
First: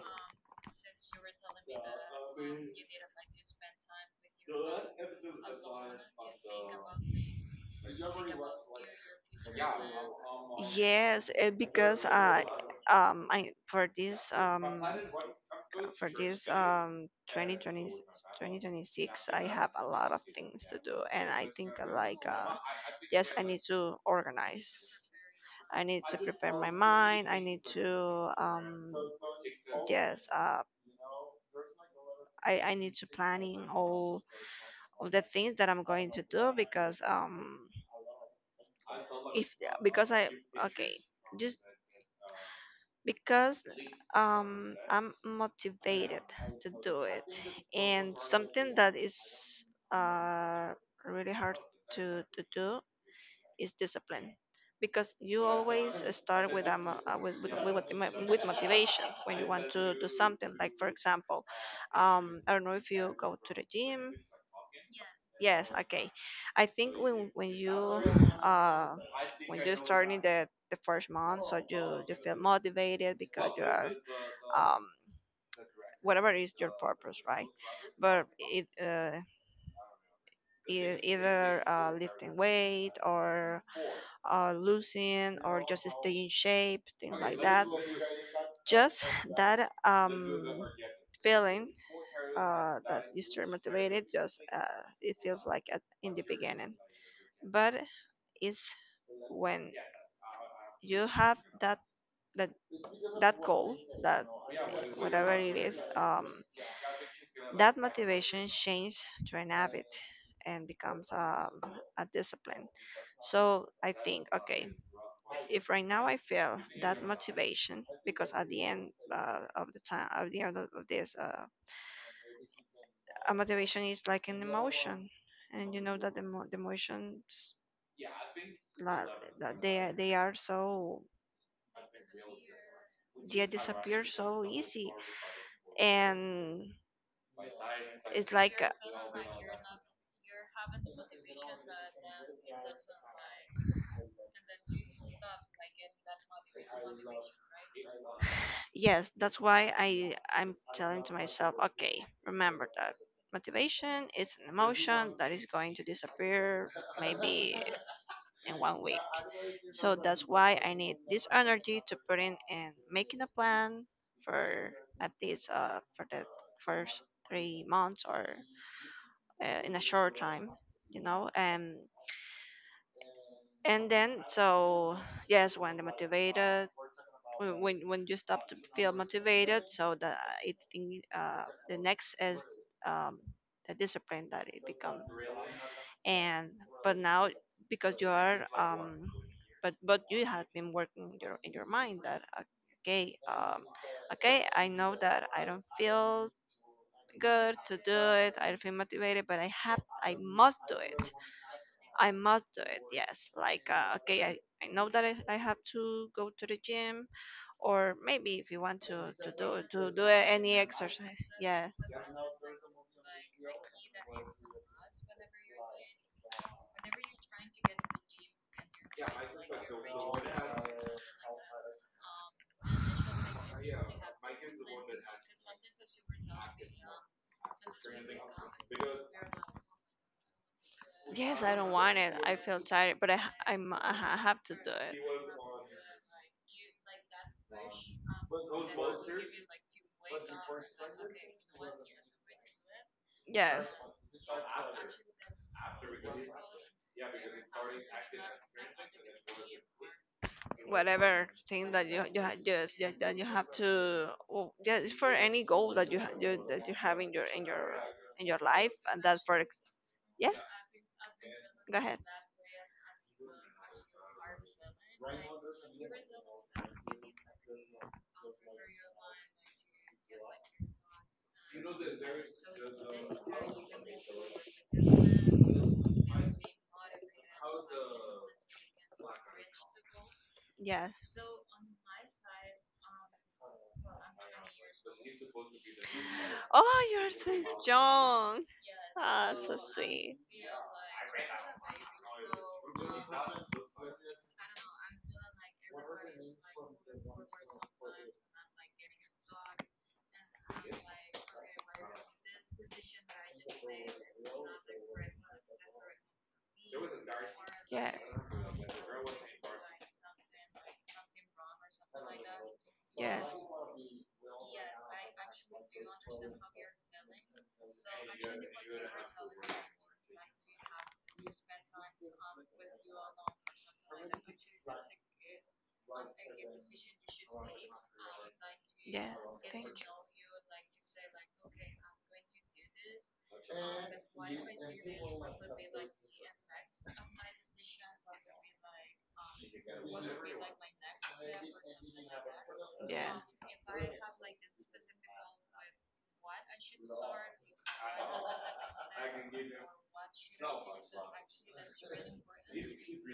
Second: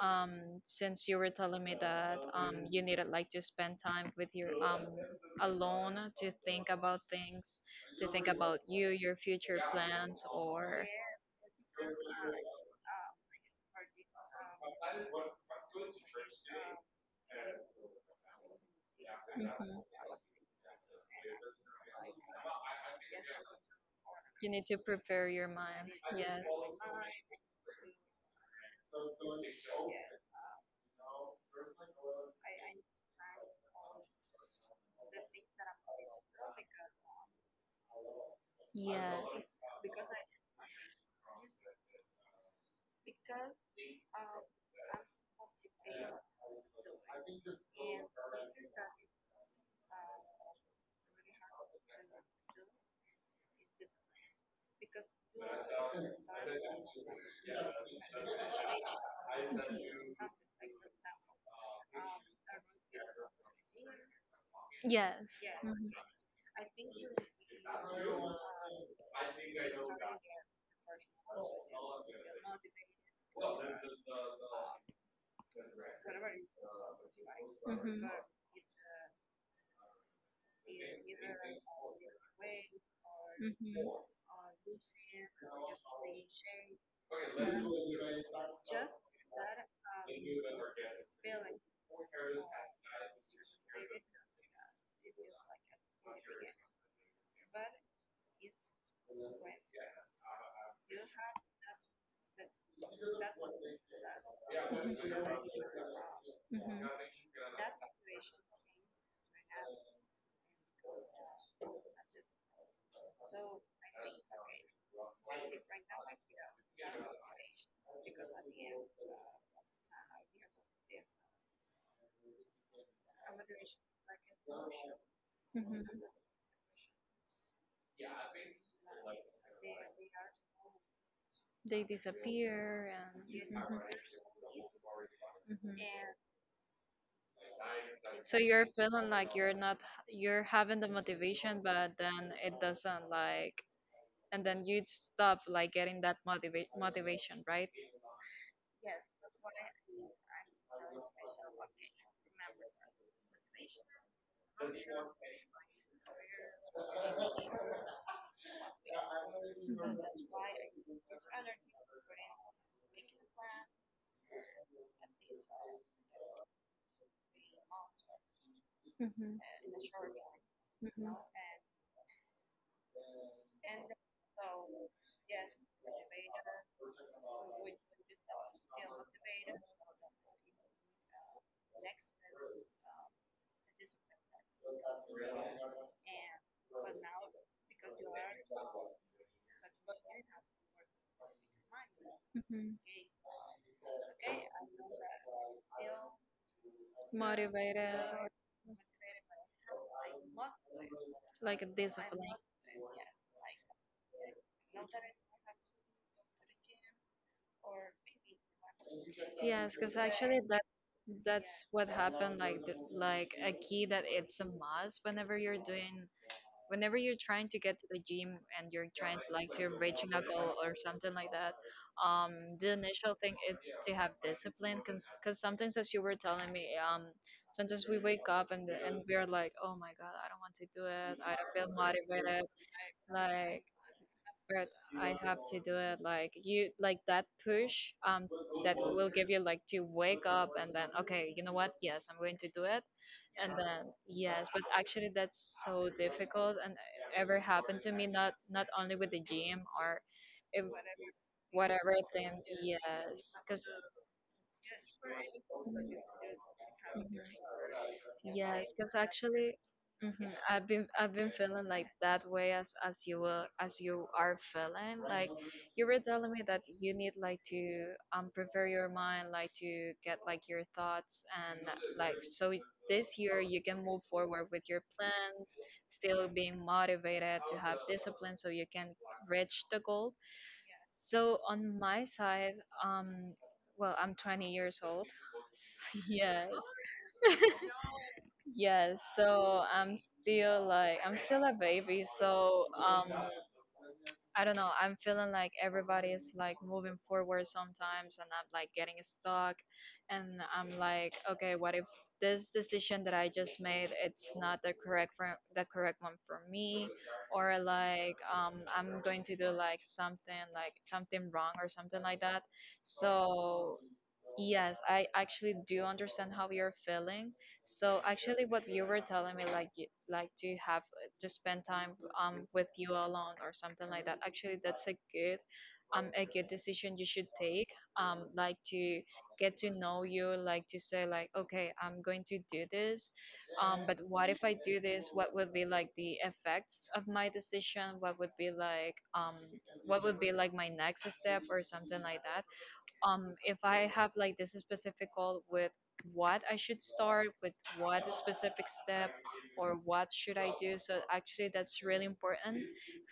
um since you were telling me that you needed like to spend time with your, alone, to think about things, to think about your future plans or. Yes, because I for this 2020 2026 I have Mhm. a lot of things to do, and I think yes, I need to You need organize. to prepare your I mind. need to Yes. prepare my mind. I need to, yes, I need to planning all the things that I'm going to do because Yes. if, because I, okay, just because I'm motivated to do it. And something that is uh, really hard to do is discipline. Because you always start with a, with, with, what- mo- with motivation when you want to do Mhm. something. Like, for example, I don't know if you go to the gym. Yes. Yes, Mhm. okay. I think when uh you're starting the first month, so you feel motivated because you are, um whatever is your purpose, right? Mhm. Mhm. But either lifting weight, or losing, or just stay in shape, things like that. Just that, feeling that you stay motivated, just it feels like in the beginning. But is when you have that that goal that, Yeah. Mhm. whatever it is, that motivation changes to an habit and becomes, a discipline. So I think, okay, if right now I feel that motivation, because at the end of this, a motivation is like an emotion, and you Mhm. know that the emotions, la, they are so, They disappear, and. they Mhm. disappear so easy, Mhm. and it's So like, you're feeling like you're not, you're having the motivation, but then it doesn't, like, and then you stop like getting that motivation, right? yes, that's why I'm telling to myself, okay, remember that motivation is an emotion that is going to disappear maybe in one week. So that's why I need this energy to put in and making a plan for at least, for the first 3 months, or Mhm. In a short time, Mhm. you Mhm. know. Um, And then, so yes, when you stop to feel motivated, so the I think, the next is, um, the discipline that it become. And but now, because you are, but you have been working in your mind that, Mhm. okay, okay, I know that I don't feel good to do Motivated. it. I don't feel motivated, but I must do it. Like I discipline. must do it. Yes, like, okay, I know that I have to go to the gym, or maybe if you want Yes, to because do actually any that exercise. that's Yeah. what happened, like, like a key that it's a must, whenever you're doing whenever you're trying to get to the gym, and you're trying like to reaching a goal or something like that. um the initial thing is to have discipline, because sometimes, as you were telling me, sometimes we wake up, and we're like, oh my god, I don't want to do it, I Yes, don't I don't feel want it. I motivated, feel tired, but I ha- I, like. mu- I ha- have to But do it. I have to do it, like, you, like that push, um that will give you, like, to wake up, and then okay, you know what, yes, I'm going to do it. And Yes. then yes, but actually that's so difficult, and ever happened to me, not only with the gym, or if, Whatever thing that whatever you thing. ha- you that you Yes, have because. to, well, yes, for any goal that you have in Mhm. your life, Yes, because and that for actually, hmm, Yes, I've been feeling go like ahead. that way, as you are feeling. Like you were telling me that you need, like, to prepare your mind, like to get, like, your thoughts, and, like, so this year you can move forward with your plan, still being motivated to have discipline so you can reach the goal. Yes. So on my side, um, well, I'm 20 years old. Yes. Oh, you're so young. Yes, Ah, so so sweet. I'm still a baby, so, I don't know, I'm feeling like everybody is like moving forward sometimes, and I'm like getting stuck, and I'm like, okay, what if this decision that I just made, it's not the correct one for me, or, Yes. like, I'm going to do like something wrong or something like that. Yes. So yes, I actually do understand how you're feeling. So actually, what you were telling me, like, you like to have, to spend time with you alone or something like that. Actually, that's a good decision you should take. Like, to Yes. get Thank to you. know you, like to say, like, okay, I'm going to do this. But what if I do this? What would be like the effects of my decision? What would be like my next step or something like that? Yeah. If I have, like, this specific goal, with what I should start, with what specific step, or what should I do. So actually, that's really important,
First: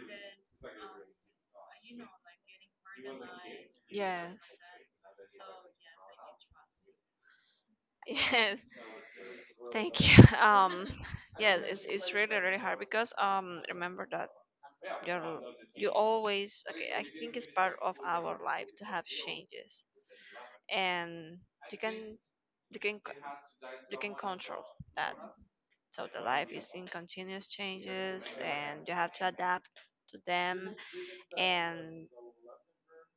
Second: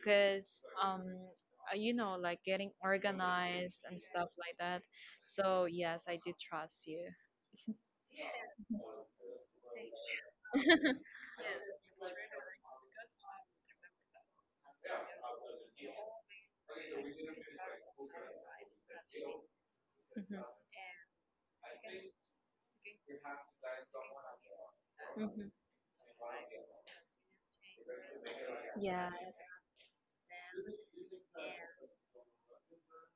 because like, getting organized and stuff like that. So yes, I do trust you. Yes. Thank you. Yes, it's really hard because, remember that you're you always, okay, I think it's part of our life to have changes, and you can you can c- you can control that. Hmm. Hmm. So the life is in continuous changes, and you have to Yes. adapt to them. And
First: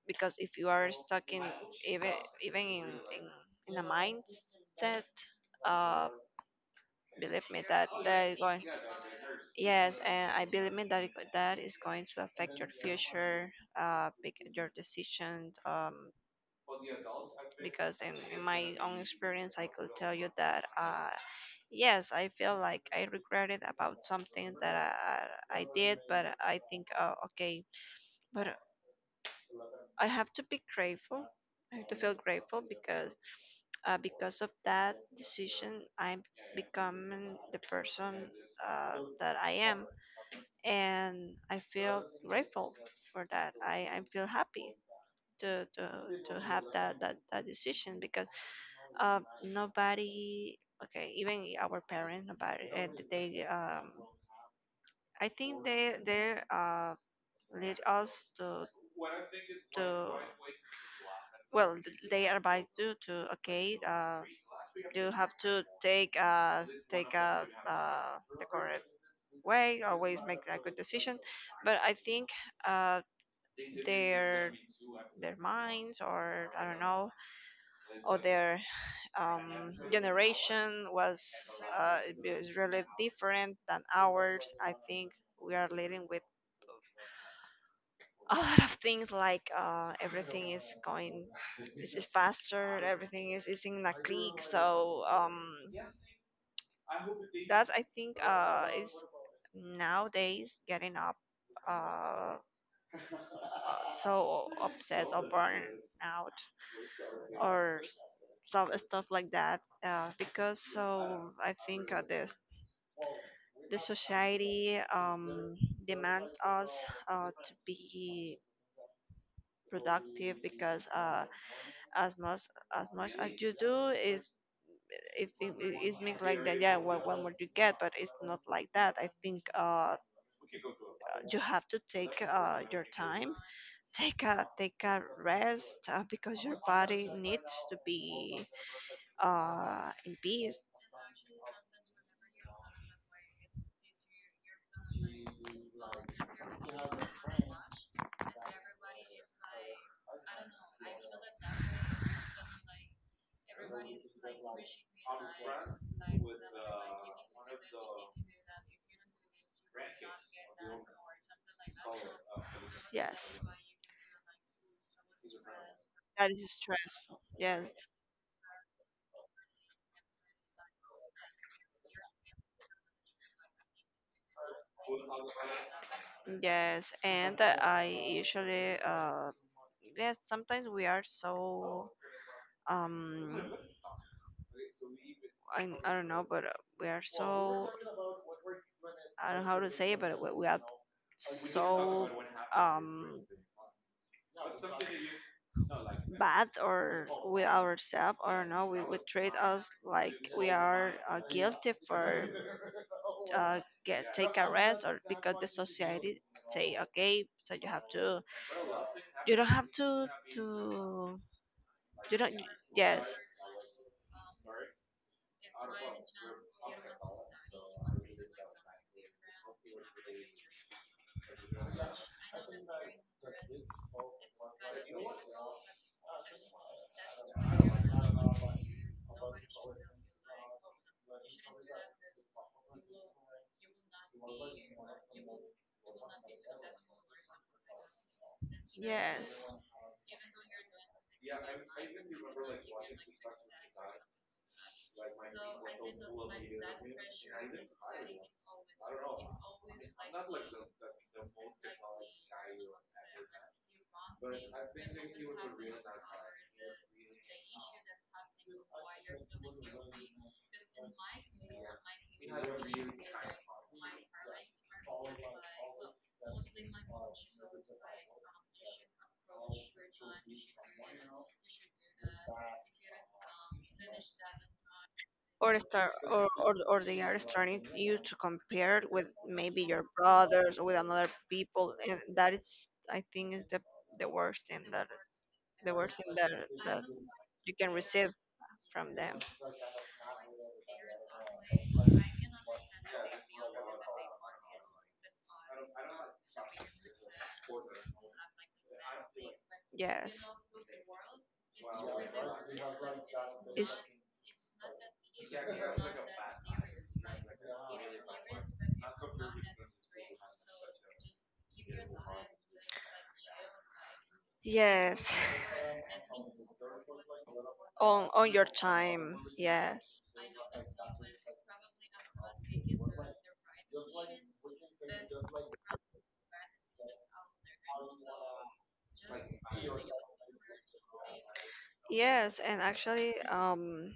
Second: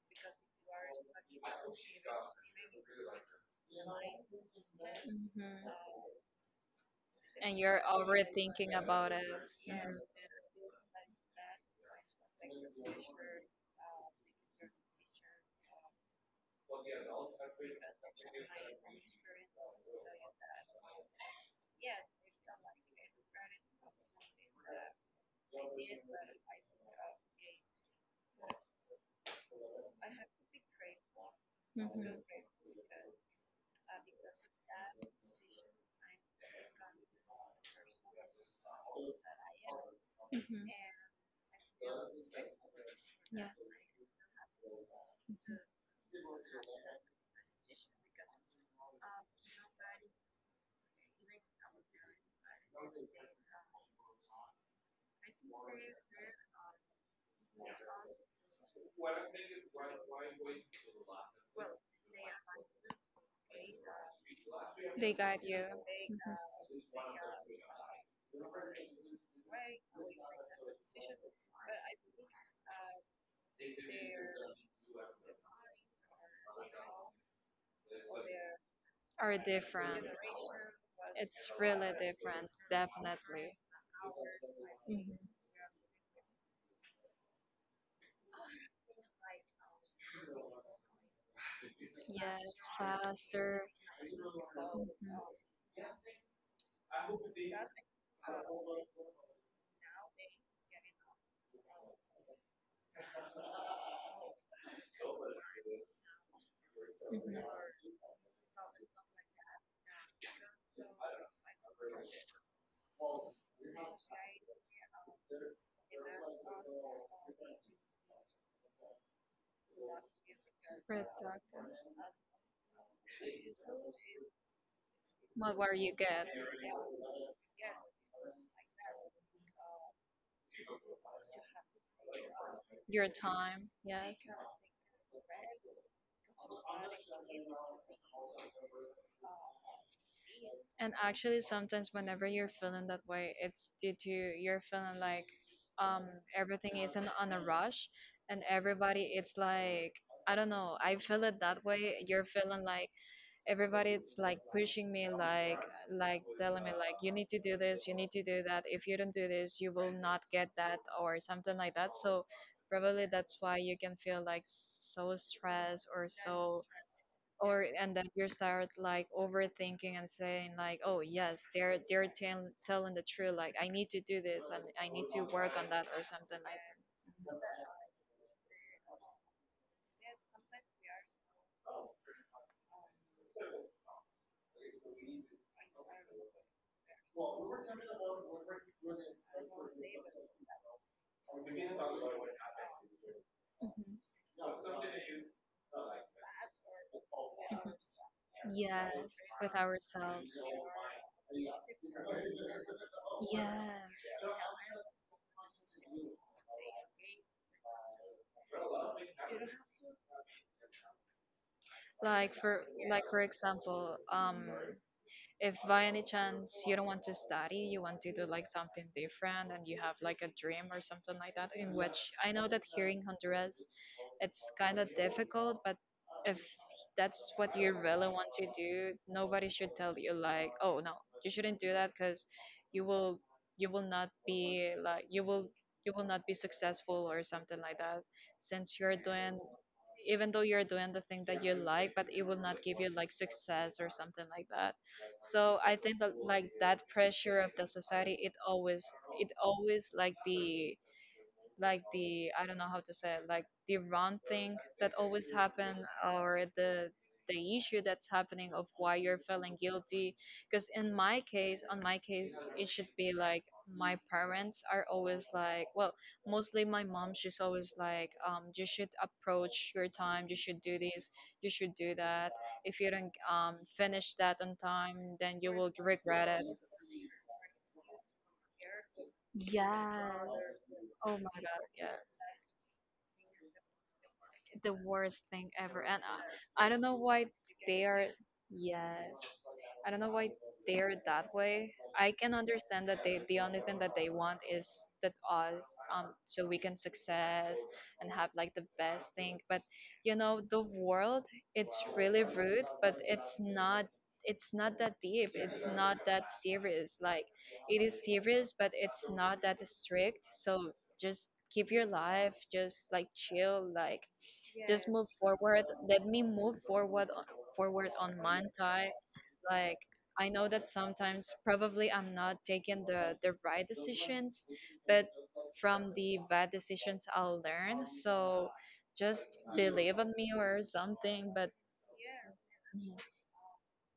because if you are stuck in, even even in, in a mindset, Hmm. uh, believe And me you're that they're going. overthinking about it. Mhm. Yes, and I believe me that that is going to affect your future, your decisions, because in my own experience I could tell you that, yes, I feel like I regretted about something that I did, but I think, oh, okay, but i have to be grateful I have to feel Mm-hmm. grateful because, because of that decision, I'm becoming the person, that I am, Mm-hmm. and I feel grateful for Yeah. that. I feel happy Mhm. to, to, to have that decision because, nobody, okay, even our parents, nobody, and they, I think lead us to to well, they advise you to, okay, They you have got you. to take, Hmm. Take a the correct way, always make a good decision. But I think, uh their minds, or I don't know, or their, Are different. generation was It's really different, is really definitely. different than ours, I think. Hmm. We are living with a lot of things, like, everything is going, is Yes, faster, everything faster. is in a click, Mm-hmm. so, that's, I think, is nowadays getting up, uh, so upset, or burn out, Mm-hmm. or some stuff like that, because, so I think, the society, demand us, to be productive, because, Productive. As much as much as you do is, What were it you is get? mixed like that. Yeah, what would you get? But it's not like that, I think, you have to take, your Your time, time. Yes. Take a rest, because your body needs to be, in peace. And actually, sometimes whenever you're feeling that way, it's due to you're feeling like, um, everything isn't on a rush, and everybody, it's like, I don't know. I feel it that way. You're feeling like everybody, it's like pushing me, like telling me, like, you need to do this, you need to do that, if you don't do this you will not get that or something like that, so probably that's Yes, why you can feel like so stressed or that is so. stressful, Or, yes. and then you start like overthinking and saying like, oh yes, they're telling the truth, like, I need to do this and I need to work on that or something like Yes, that. and, I usually, yes, sometimes we are so, um I don't know, but, we are so, I don't know how to say it, but we are so, um Mhm. bad or with ourselves, or no, we would Yes, treat with us like ourselves. we are, guilty for, uh, Yes. get take a rest, or because the society say, okay, so you have to, you don't have to, you Like don't. for like, Yes, for example, if by any chance you don't want to study, you want to do like something different, and you have like a dream or something like that, in which, I know that here in Honduras it's kind of difficult, but if that's what you really want to do, nobody should tell you, like, oh no, you shouldn't do that because you will you will not be like you will not be successful or something like that, since you're doing yes, even though you're doing the thing that you like, but it will not give you like success or something like that. So I think that, like, that pressure of the society, it always like the I don't know how to say it, like the wrong thing that always happen, or the issue that's happening, of why you're feeling guilty. Because in my case on my case, it should be like, my parents are always like, well, mostly my mom, she's always like, you should approach your time, you should do this, you should do that, if you don't finish that on time, then you or will start, or, regret it. They are starting you to compare with maybe your brothers, Yes. or with another Oh my god, people, and yes, that is, I think, is the worst thing the that, worst thing the ever. worst And thing that I don't that know why you can they are, receive from yes, them. I don't know why they are that way. I can understand that they, the only thing that they want is that us, so we can success and have like the best thing. But Yes, the world, it's really rude, but it's it's not. It's not that deep. It's not that serious. Like, it is serious, but it's not that strict. So just keep your life, just like chill, like just yes. move forward. Let me move forward forward on on my your type. time, Like, yes. I know that sometimes probably I'm not taking the right decisions, but from the bad decisions I'll learn, so just believe in me or something, but. Yes, and Mhm. actually,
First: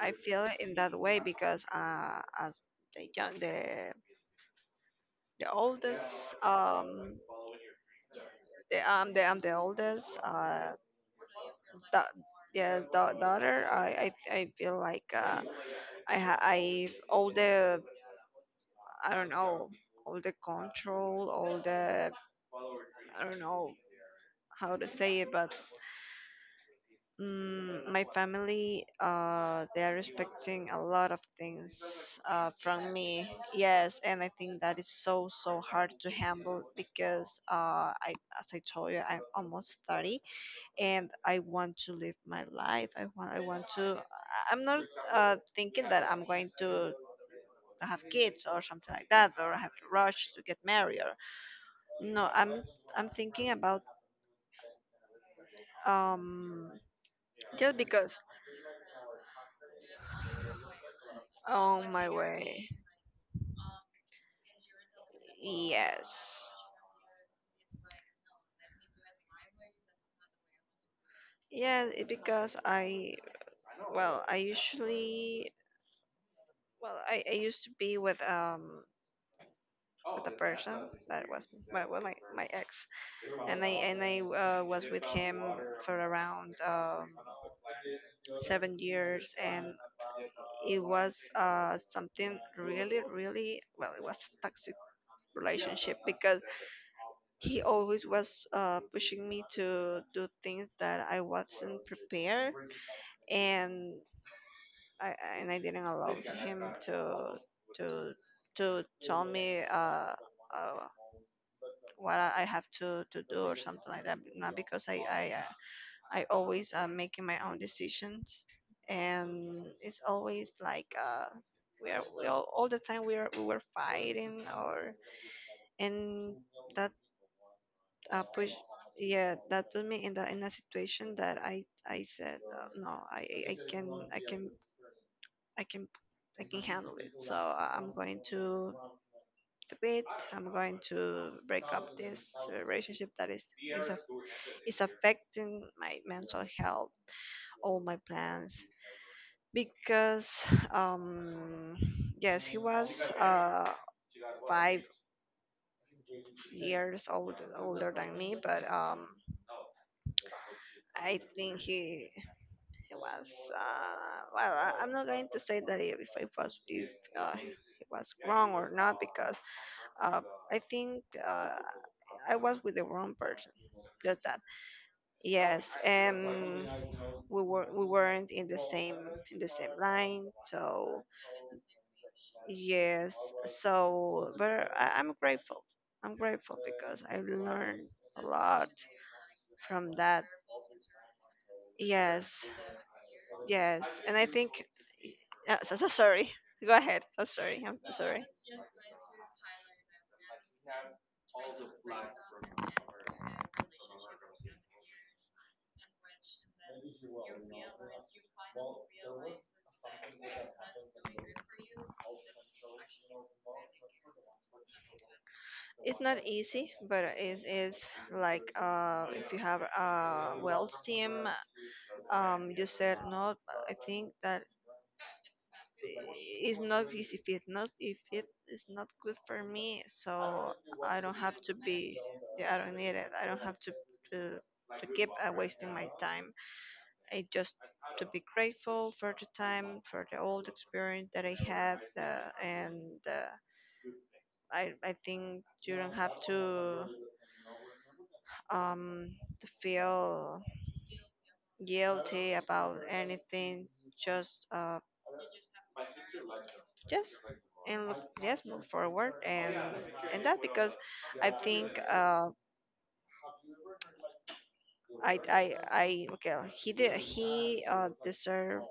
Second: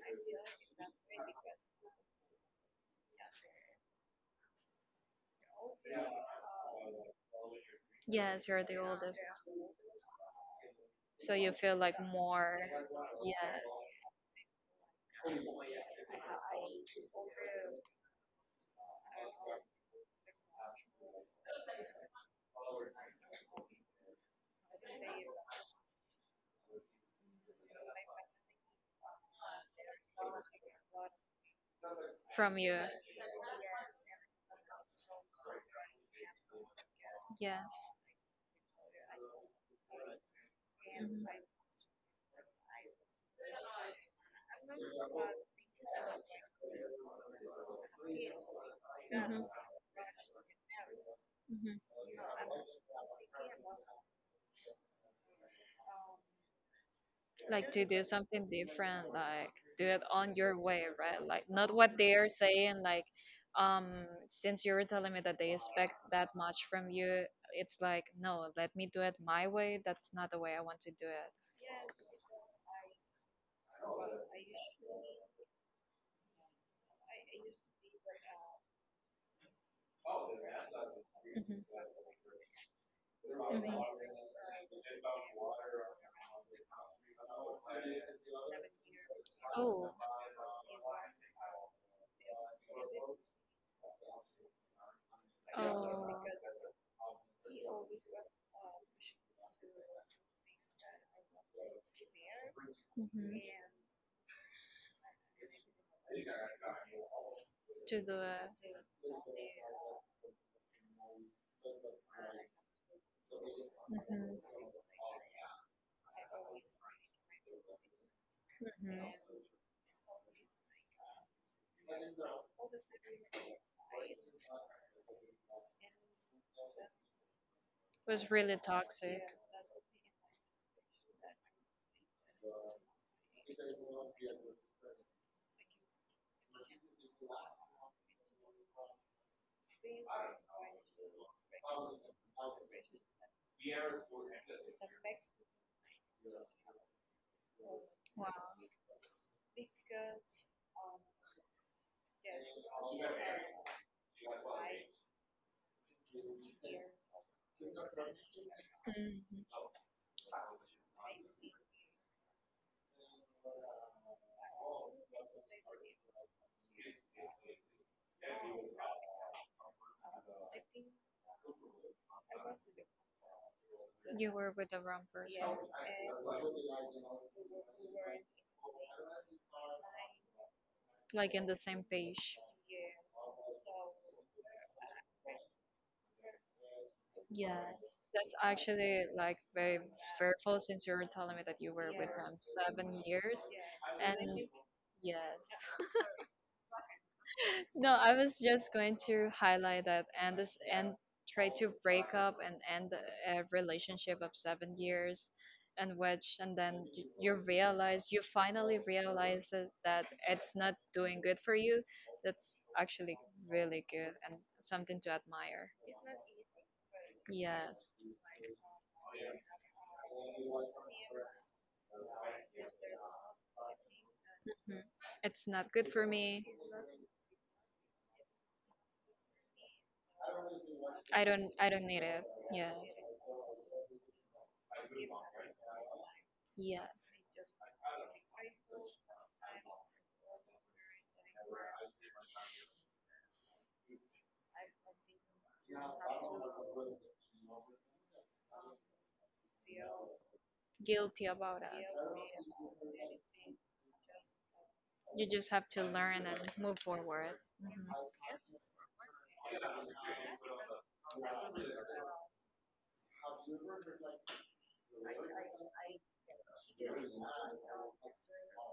I feel it in that way because, as the young, the oldest, Yes, you're the the, I'm oldest, the I'm the oldest, so you feel like da- more. yeah, Yes, daughter. I feel like, I, all the, I don't know, all the control, all the, I don't know how to say it, but, my family, they are expecting a lot of things, from you. from me. Yes, and I think that is so, so hard to handle because, Yes. I, as I told you, I'm almost 30, and Mhm. I want to live my life. I'm not, thinking that I'm going to have kids or something like that, or have to rush to get married, or Mhm. no, I'm thinking about, um, Like, just to do because. something different, like, do it on your way, right? Like, not Oh, what my they're way. saying, like, um since you're telling me that they expect that Yes. much from you, it's like, no, let me do it my way. That's not the way I want to do it. Yeah, it because I, well, I usually well I used to be with, with a person that was my, well, my ex, Mhm, mhm. and I was with him for around, 7 years, and Oh. it was, something really really, well, it was toxic relationship Oh. because he always was, pushing me to do things that I wasn't prepared, Hmm. and I I didn't allow him to To to the. Tell me, uh, what I have to do or something like that. Hmm. Not because I always am making my own decisions, and Hmm. it's always like, we all the time we were fighting, or and that, Was push really toxic. yeah, that put me in the in a situation that I said, no, I I I can I can I can can handle it, so I'm going to, a bit. I'm going to break up this, relationship that is affecting my mental health, all my Wow. plans. Because, um, yes, he was, uh, 5 years old, older than me, but, Hmm. I think he was, well, I'm not going to say that if I was, if he was wrong or not, because, uh, I think, I was with the wrong person. Just You that. were with the wrong person. Yes, we weren't in the same line, so Like, in the same page. yes, so but I'm grateful. I'm grateful because I Yes. learned a That's lot actually like very from that. fearful, since you were telling me that you were with him Yes. 7 years. Yes. And I And think, yes. So, so sorry. Go ahead. So sorry. I'm No, so I sorry. was just going to highlight that, and this, and try to break up and end a relationship of 7 years, and which, and then you finally realize that it's not doing good for you. That's actually really good, and something to admire. It's not easy, but it is, Yes. like, if you have a well team, you said no. I think that Mhm. It's not good for me. it's not easy. If it is not good for me, so I don't I have don't to I don't be. need it. Yeah, I don't need Yes, it. I don't have to to, to keep, wasting my time. yes, I just to be grateful for the time, for the old experience that I had, and, I think you don't have to, to feel guilty about it. guilty about anything. Just uh You just have to learn and move just forward. and Hmm. look, just move forward. And and that because I think I okay, he did, he deserve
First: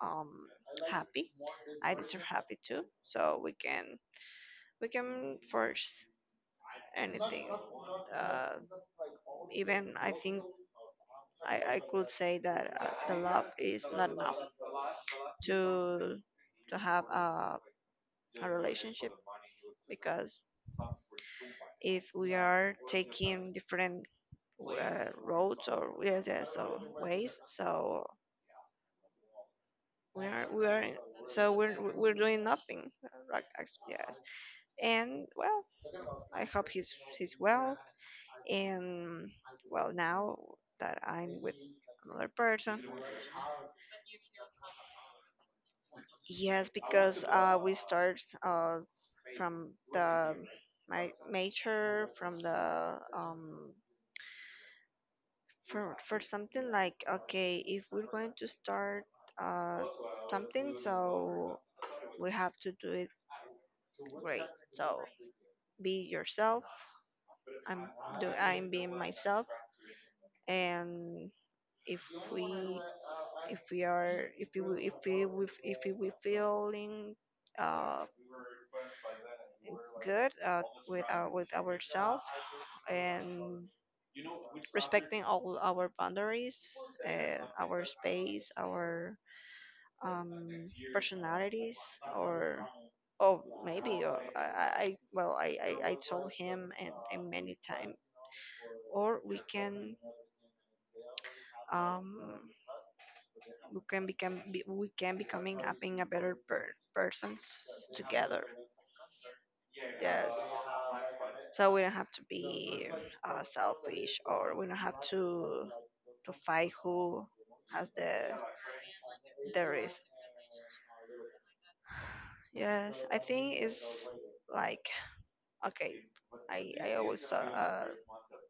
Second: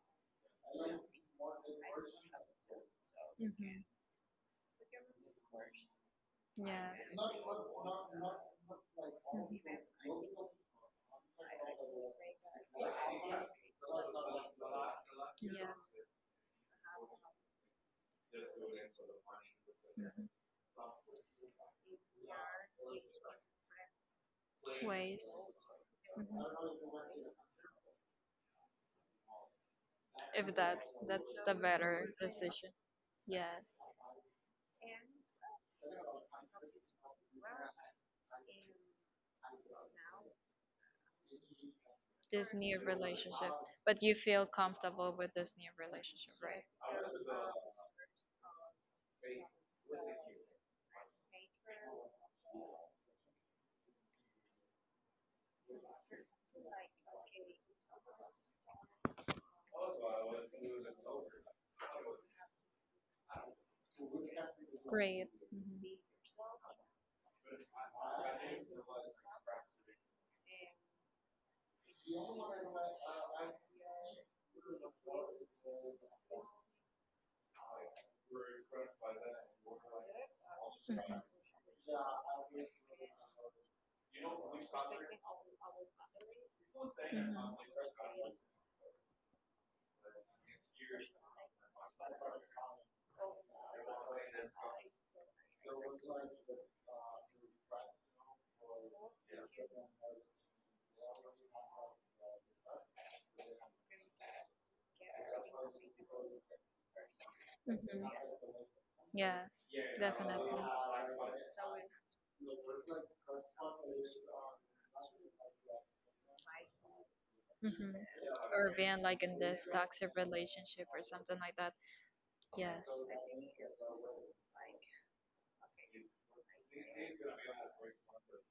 um happy. I deserve happy too. So Hmm. We can force Yes. anything. Mhm. Uh, Even I think I could say that the love is not enough Yes. to to have a relationship, Mhm. because if we are taking different Ways. roads or, yes, Mhm. yes, or ways. So If we are in- that's so the we're better doing decision. nothing. Right, Yes. Yes. And, well, I hope he's well. And, well, now that I'm with another This new person, relationship. But you feel comfortable with this new relationship, right? yes. Because we start, from the, my major, from the, for something, like, okay, if we're going to start uh something, so we have to do it great. So Great. be yourself. I'm I'm being myself. And if we if we are if we if we if we, if we we feeling uh good, with Mm-hmm. our, with ourselves, and respecting all our boundaries and our Mm-hmm. space, our um, personalities. Or, oh, maybe, or I told him, and many times, or um we can become be, we can becoming a, being a better persons Mm-hmm. together. Yes, Yes, definitely. so we don't have to be selfish, or we don't have to fight who has Mm-hmm. the Or being like in this risk. toxic relationship or something like that. Yes. Yes, I think it's like, okay. I always tell, uh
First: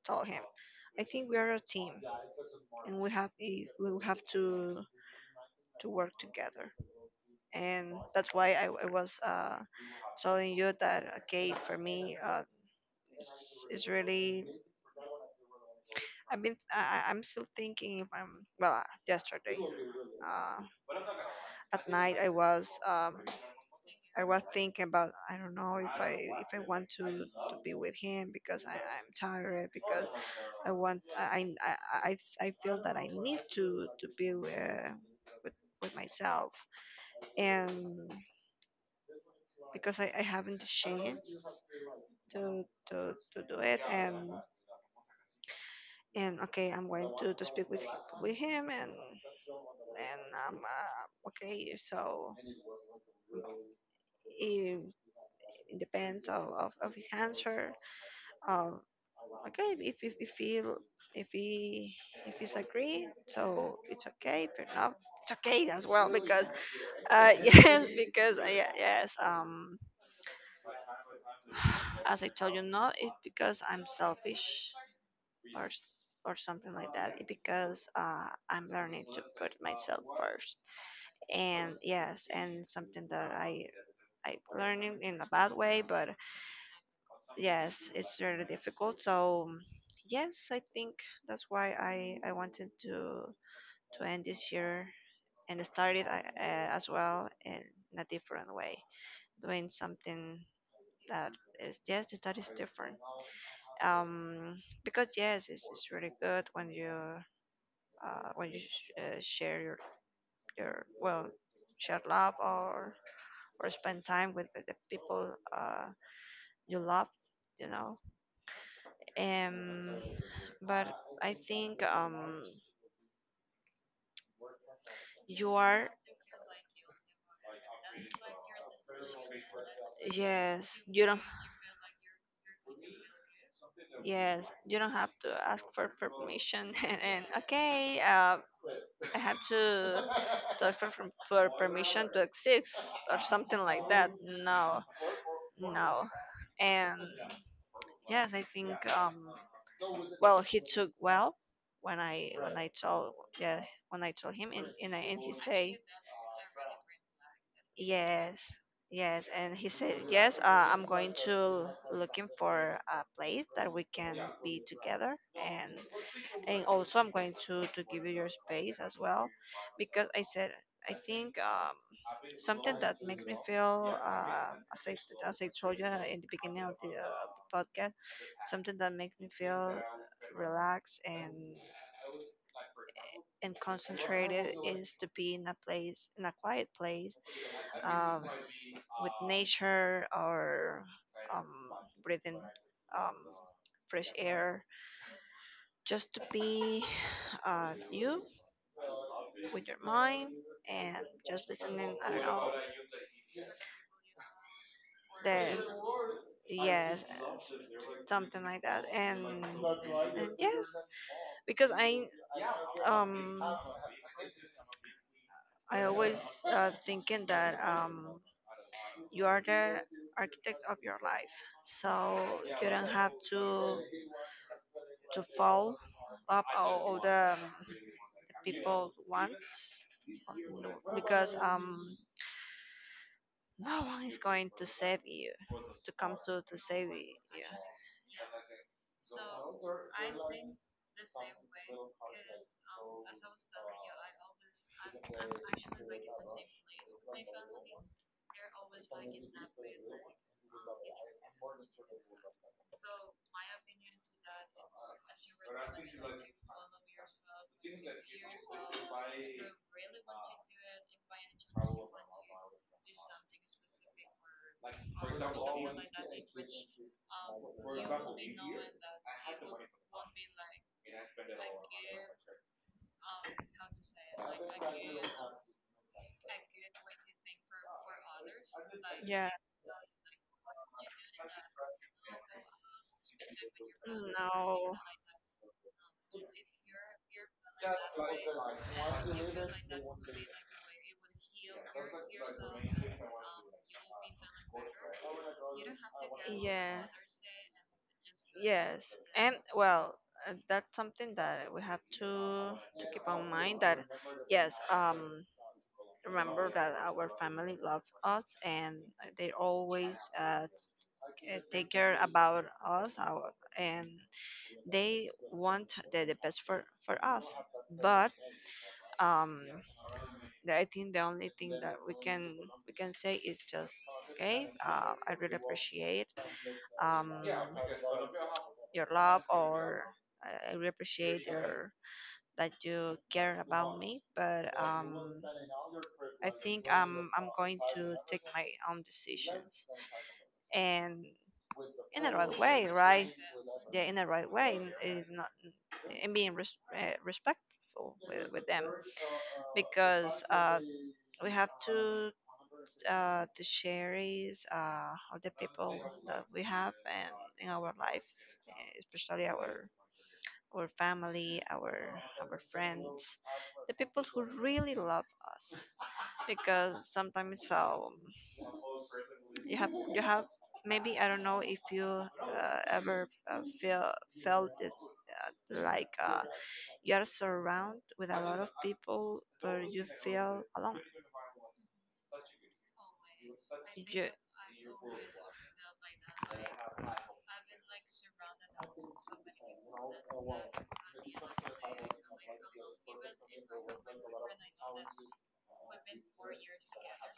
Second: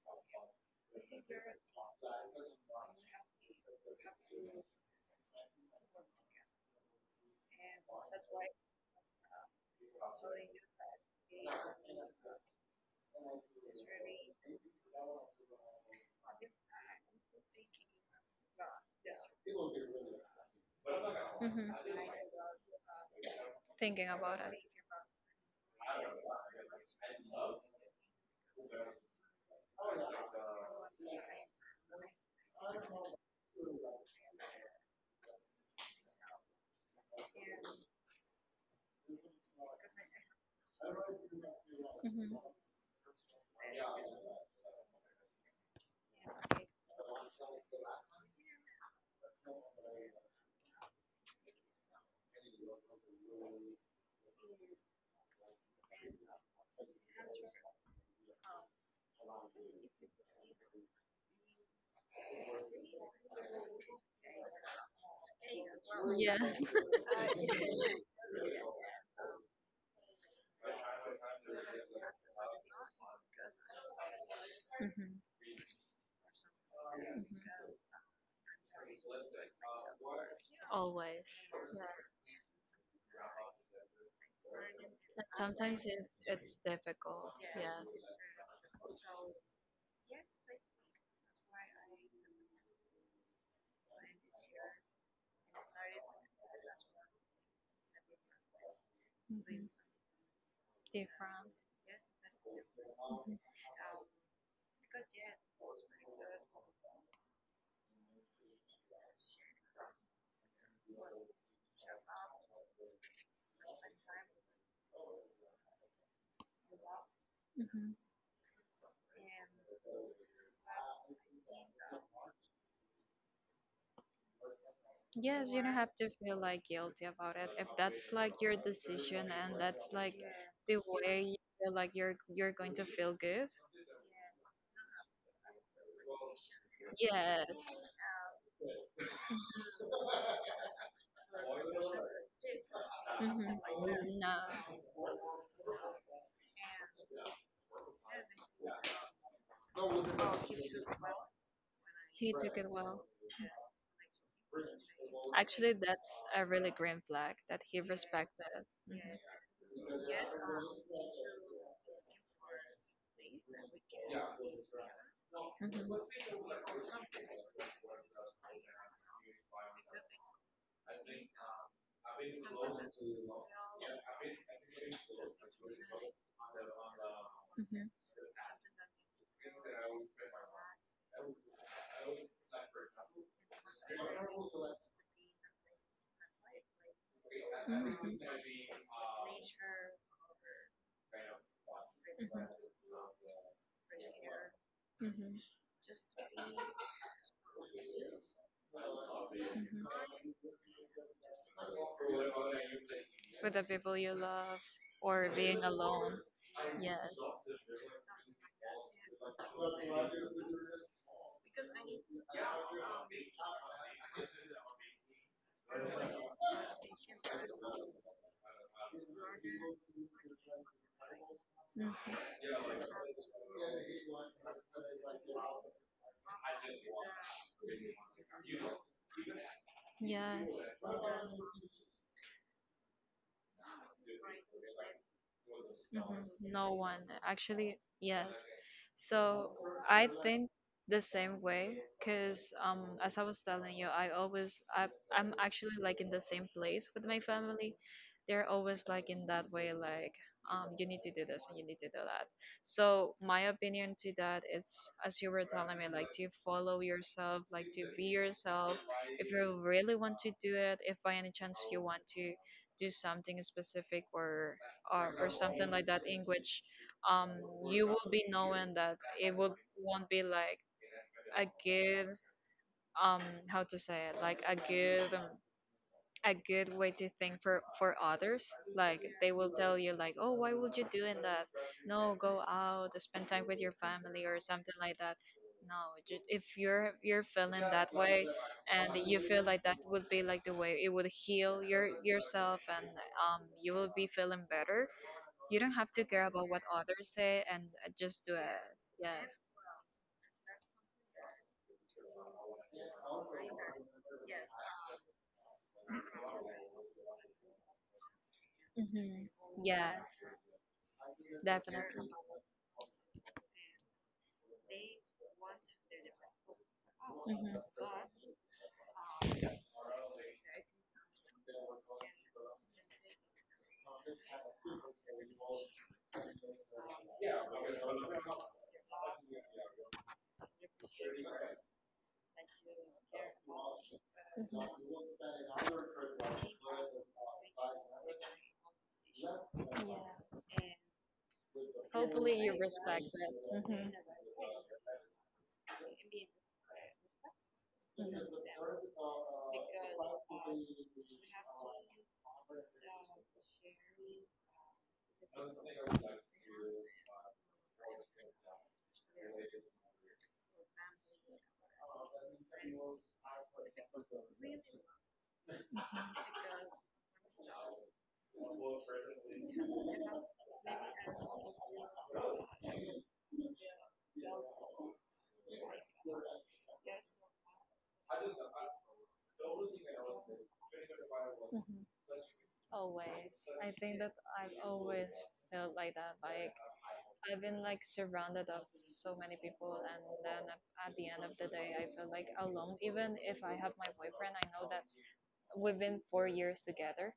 tell him, I think we are a team, and we have we have to work together. And that's why I was, telling you that, okay, for me, it's really, I've been I, I'm still thinking if I'm well. Yesterday uh, at Mm-hmm. night I was, Thinking I about was it. thinking about, I don't know if I want to be with him, because I'm tired. Because I want I feel that I need to be, with with myself. And because I haven't the chance Mm-hmm. to, to do it. And, okay, I'm going to speak with with him, and okay. So it, it depends of his answer. Um, okay, if if he, if he, if he's agree, so it's okay. But not, it's okay as well, Yeah. because Mm-hmm. Yes, because yes, as I told you, not it because I'm selfish, Mm-hmm. or or something like that. It because I'm learning to put myself first. Always. And Yes. yes, and something that I learning in a And bad way. sometimes But it's difficult. yes, Yes. it's really difficult. So yes, I think that's why I wanted to end this year and started, as well, in a different way, doing Hmm. something that Different. is, yes, that is different. um because yes, it's really good when you share your, well, share love, or spend time with the people you love, you Hmm. know. Um but I think Yes, You you don't are, have to feel like guilty about it. If that's like your decision and that's like yes, the you don't. way you feel like you're going to feel good, Yes, you don't have to ask for permission, and yes. okay, I have to ask for, for permission to exist, or something Hmm. like that. No, No, no. And yes, I think, well, he took, well, when I he when took I it well. told, yeah, when I told him, I, and he Actually, say, that's a really green flag that he yes, respected. Mm-hmm. yes. And he said, yes, I'm going to looking for a place that we can be together. And also I'm going to give you your space as well. Because I said, I think, something that makes me feel, as I told you, in the beginning of the Hmm. podcast, something that makes me feel relaxed and concentrated is to be in a place, in a quiet place, Hmm. um, with nature, or um, breathing Hmm. um, fresh air, Mhm. just to be you, with your Mhm. mind, and just listening. I don't know, With the people you love, or the, being alone. yes, Yes. s- something like that. And yes, because um I always thinking that, you are the architect of your life. So Mhm. you don't have to fall up all the people want. Yes. No, because no one is going to save you, to come Mhm. To No save one, you. actually, yes. So I think the same way, cause, as I was telling you, I always I I'm actually like in the same place with my family. They're always like in that way, like, you need to do this and you need to do that. So my opinion to that is, as you were telling me, like, to follow yourself, like to be yourself. If you really want to do it, if by any chance you want to do something specific or something like that in which um you will be knowing that it will won't be like a good, um how to say it, like a good, a good way to think for others. Like, Yeah, they will tell you, like, oh, why would you doing that, no, go out, spend time with your family or no. something like that. No, if you're feeling that way, and you feel like that would be like the way it would heal yourself, and you will be feeling better, you don't have to care about what Yeah. others say, and just do it. Yes. And Yes. well, that's something that we have to keep on mind. That, yes, remember that our family love us, and they Hmm. always, Yes, take care definitely. about us, our, and they want the best for us. Hmm. But um, the- I think the only thing that we can say is just okay. I really appreciate, um, your love, or I really appreciate your, that you care about me. But I think, I'm going to take my own decisions, and in the right Hopefully you way, respect right? Yeah, it. in the right way. And not, and being respectful Hmm. with them. Because we have to share is, all the people that we have, and in our life, eh, especially our family, our friends, the people who really love us. Because sometimes, you have maybe, I don't know if you ever feel, felt this, uh, like, you are surrounded with a lot of people, but you feel alone. Mhm. Always. I think You, that I've always felt like that. Like, I've been like surrounded of so many people, and then at the end of the day, I feel like alone. Even if I have my boyfriend, I know that we've been 4 years together.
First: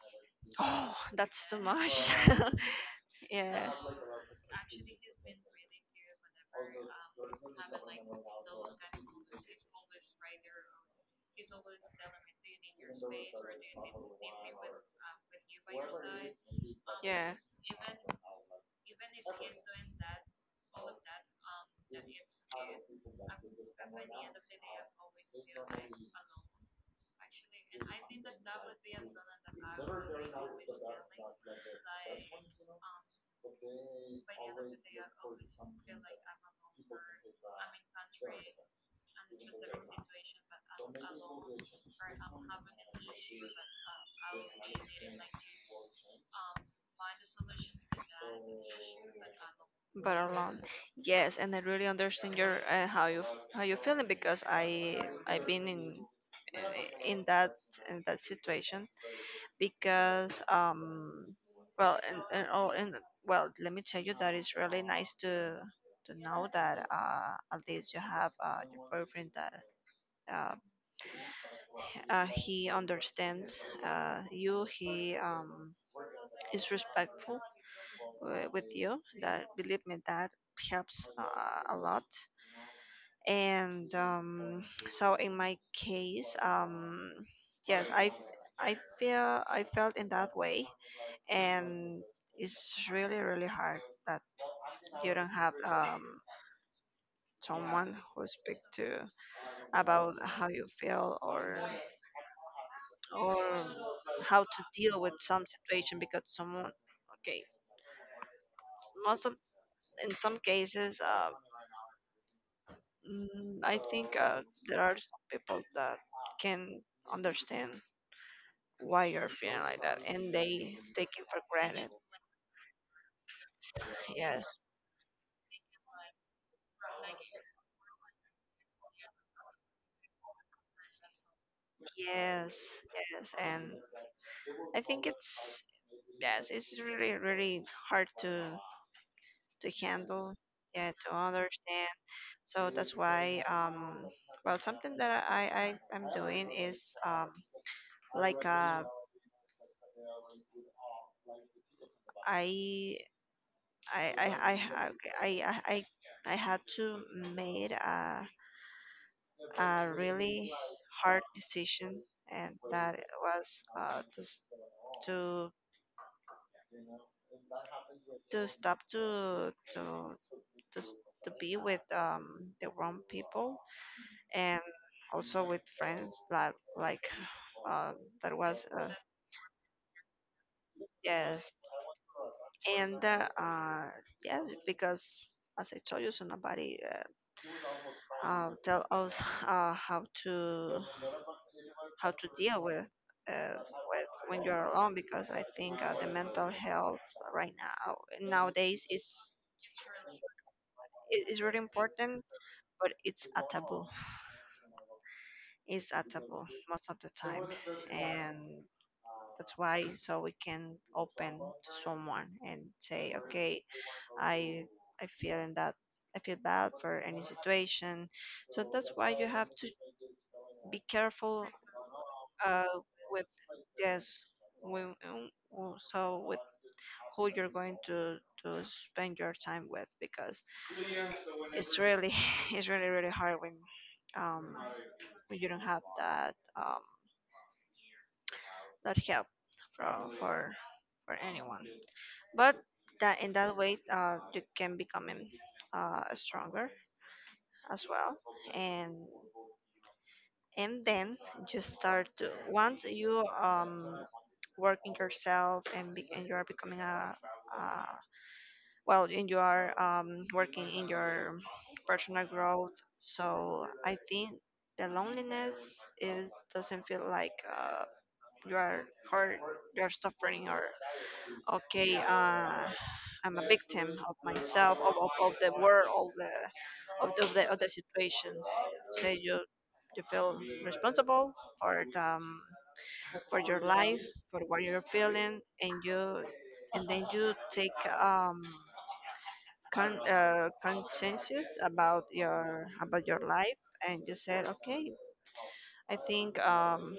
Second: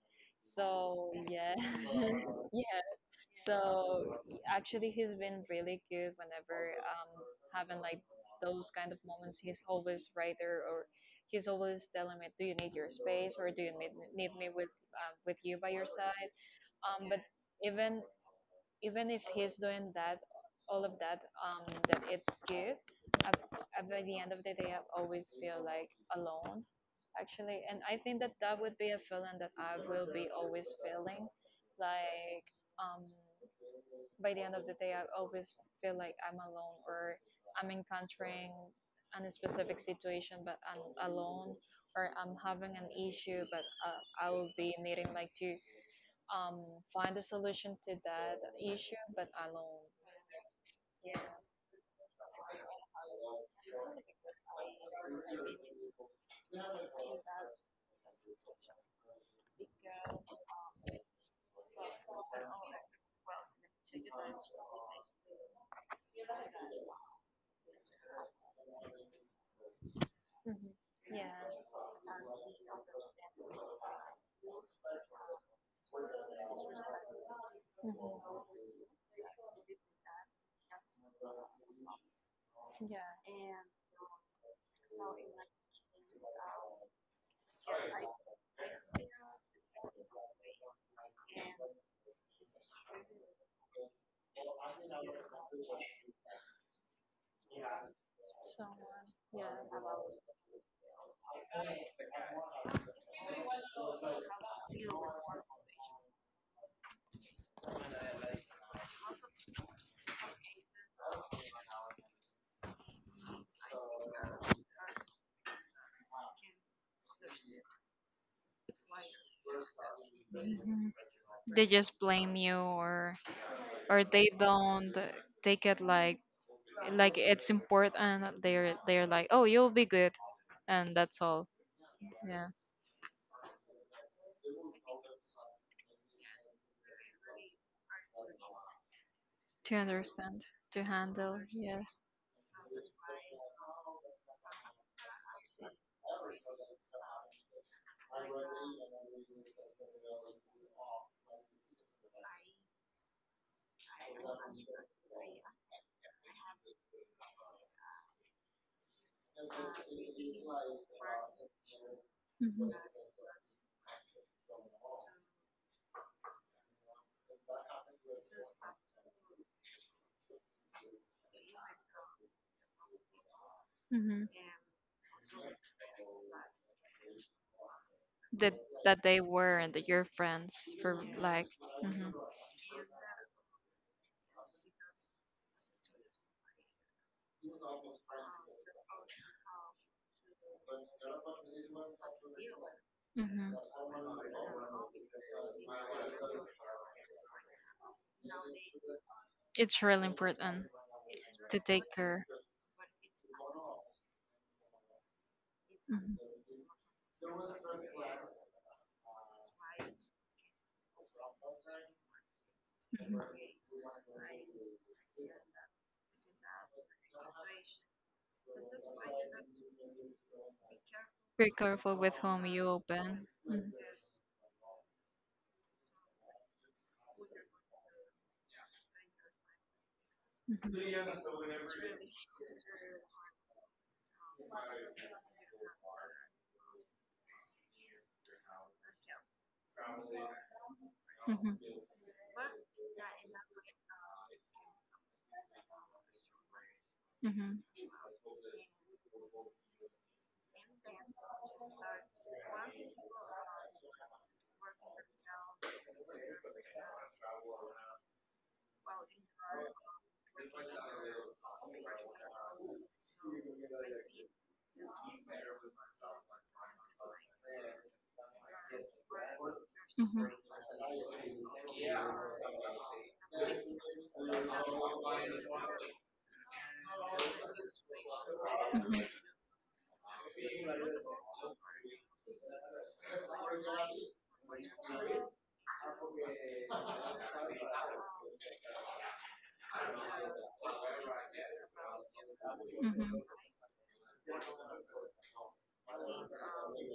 oh, So that's yeah, too much. yeah. Yeah, So actually, he's been really good whenever having like those kind of moments. He's always right there, or he's always telling me, "Do you need your space, or do you need me with, with you by your side?" But yeah. even even if he's doing that, all of that, that it's good. I've, I By the end of the day, I always feel like alone, actually, and I think that that would be a feeling that I will be always feeling, like, um by the end of the day, I always feel like I'm alone, or I'm encountering a specific situation, but I'm alone, or I'm having an issue, but I will be needing like to, um, find a solution to that issue, but alone. But alone. Yeah. Yes, and I really understand your how you, how you're feeling. Because I've been in that, in that situation. Because well, and all, and, well, let me tell you that it's really nice to know that, at least you have your boyfriend, that uh, Hmm. Yeah. He understands, you, he is respectful Hmm. with you. That, believe me, that helps, a lot. Yeah. And so in my case, yes, I feel, I felt in that way. And it's really really hard, that you don't have, someone who speak to Someone. about how you feel, or how to deal with some situation. Because someone, okay, most of, in some cases, I think there are some people that can understand why you're feeling like that, and they Yeah. take it for They granted. just blame you, or they Yes, don't take it, like it's important. They're like, oh, you'll be good, and that's all. Yeah, yes, yes, and I think it's, yes, it's really really hard to to handle. understand, to Yeah, to handle. understand. Yes. So that's why, well, something that I I'm doing is, like, I I ha- okay, I had to made a really hard decision. And Hmm. that was, to to to stop to to be with, the wrong people. Hmm. And also with friends, that, like, uh that that was, that they were, and that your friends for, like. yes. Hmm. And yes, because as I told you, so nobody tell us uh, how to how to deal with, uh, Hmm. with, when you're alone. Because I think, the mental health right now, nowadays, is, It's really important is really to take important, care. but it's a taboo. Is Hmm. adaptable most of the time. And that's why, so we can open to someone and say, okay, I I feel in that, I feel bad for any situation. So that's why you have to be careful, Be careful with whom you uh, with open. Hmm. this. When, so with who you're going to spend your time with. Because it's really it's really really hard when, um, when you don't have that, that help from, for Hmm. Hmm. anyone. But that, in that way, you can become, stronger as well. and and then, just start to, once you, working yourself, and, be, and you are becoming a, well, in your, working in your personal growth. So I think the loneliness is, doesn't feel like, you are hurt, you are Hmm. suffering. Or, okay, I'm a victim of myself, of the world, of the, of the, of the, of the situation. So you feel responsible for the, for your life, for what you're feeling. And you, and then you take, conscientious about your, about your Hmm. life. And you said, okay, I think,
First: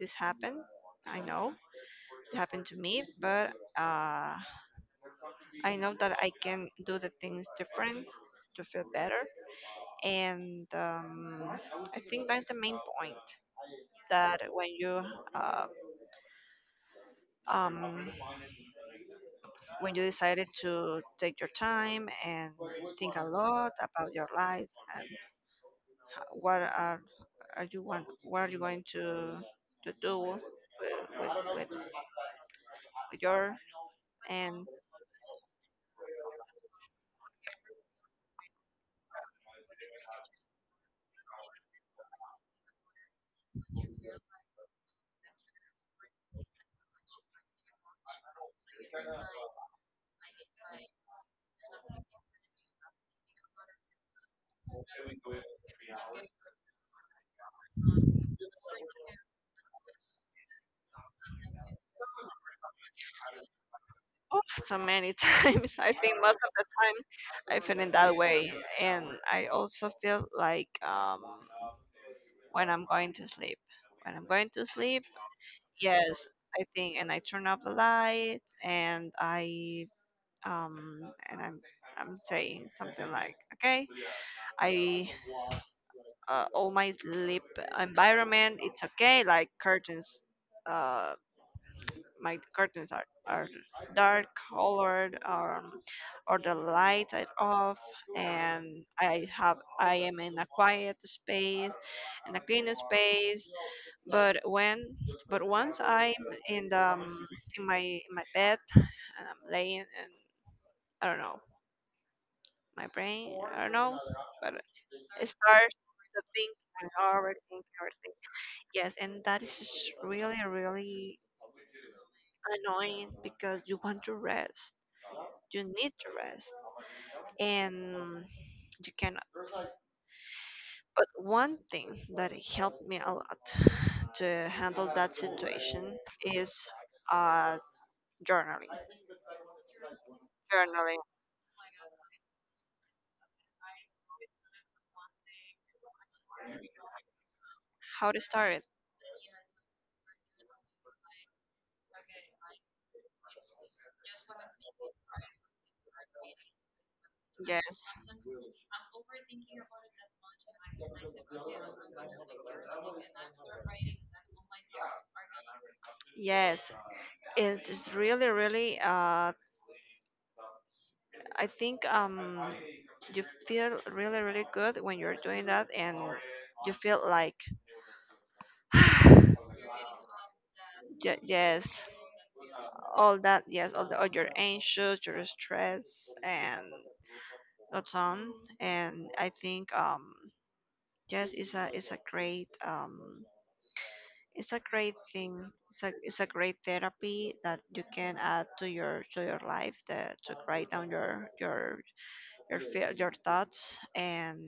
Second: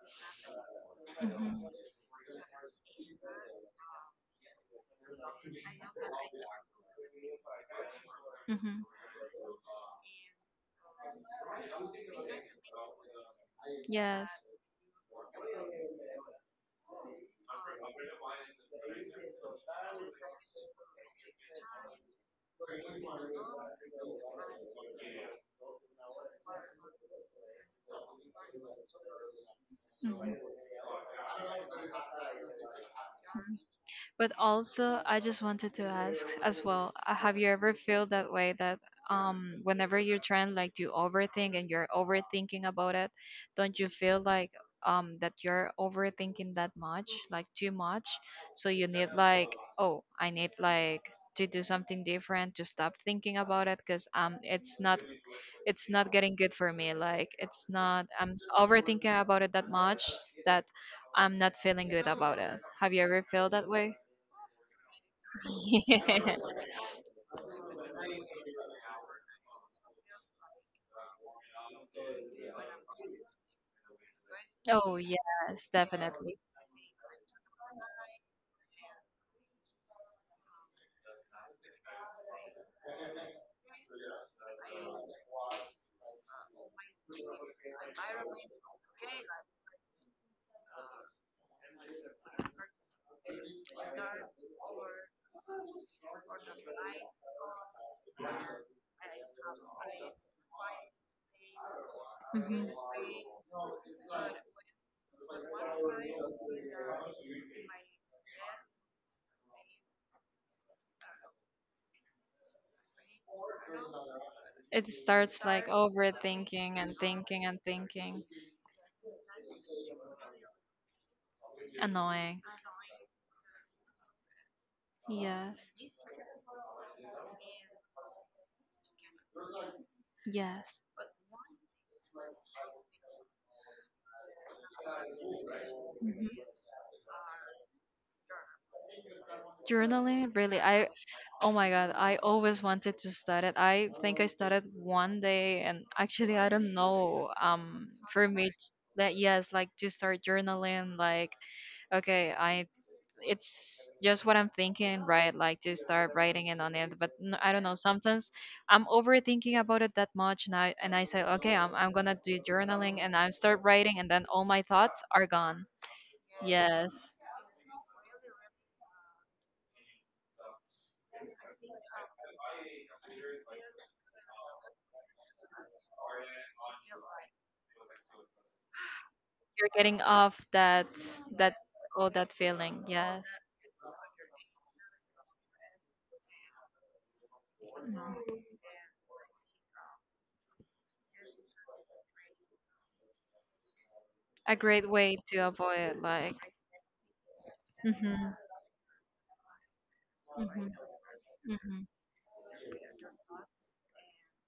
this happened, I know, Hmm. it happened to me. But, uh, I know that I can do the things different, to Hmm. feel better. And, I think that's the main point. Yes. That when you, uh, um, when you decided to take your time and think a lot about your life, what are you want, what are you going to do Hmm. with, with, with your. But And also, I just wanted to ask as well, have you ever felt that way that, whenever you're trying like to overthink and you're overthinking about it, don't you feel like, that you're overthinking that much, like too much? So you need, like, oh, I need like to do something different to stop thinking about it, because it's not getting good for me. Like, it's not, I'm overthinking about it that much that I'm not feeling good about it. Have you ever felt that way? oh, so many times, I think Yeah. most of the time I feel in that way. And I also feel like, when I'm going to sleep, when i'm going to Oh, sleep yes, yes, definitely. I think, and I turn off the lights and I, um and I'm saying something like, okay, I, all my sleep environment, it's okay. Like curtains, uh, my curtains are dark colored, or the lights are off, and I am in a quiet space, in a Hmm. clean space. But when but once I'm in the um, in my bed, and I'm laying, and I don't know, my brain, I don't know, but It it starts like starts to think overthinking and and thinking overthink and everything. thinking. Yes, and that is just really, really Annoying. annoying because you want to rest. Yes. You need to rest. And you cannot. Yes. But one thing that helped me a lot to handle that situation Hmm. is uh, journaling. Journaling, really. I, Journaling. oh my God, I always wanted to start it. I think I started one day, and actually, I don't know. How to For me, start it? that, yes, like, to start journaling, like, okay, I it's just what I'm thinking, right, like to start writing it on it, but I don't know, Yes. sometimes I'm overthinking about it that much, and I say, okay, I'm gonna do journaling, and I start writing, and then all my thoughts are gone. Yes. Yes. It's really, really, I think, you feel really, really good when you're doing that, and you feel like, You're getting off that ye- that yes, all that feeling, all yes. that, yes, all your anxious, your stress, and what's on. Mhm. And I think, yes, it's A a great great way to thing. Avoid, It's a like. great therapy that you can Mm-hmm. add to your life, that, to Mm-hmm. write down Mm-hmm. Your feel, your thoughts and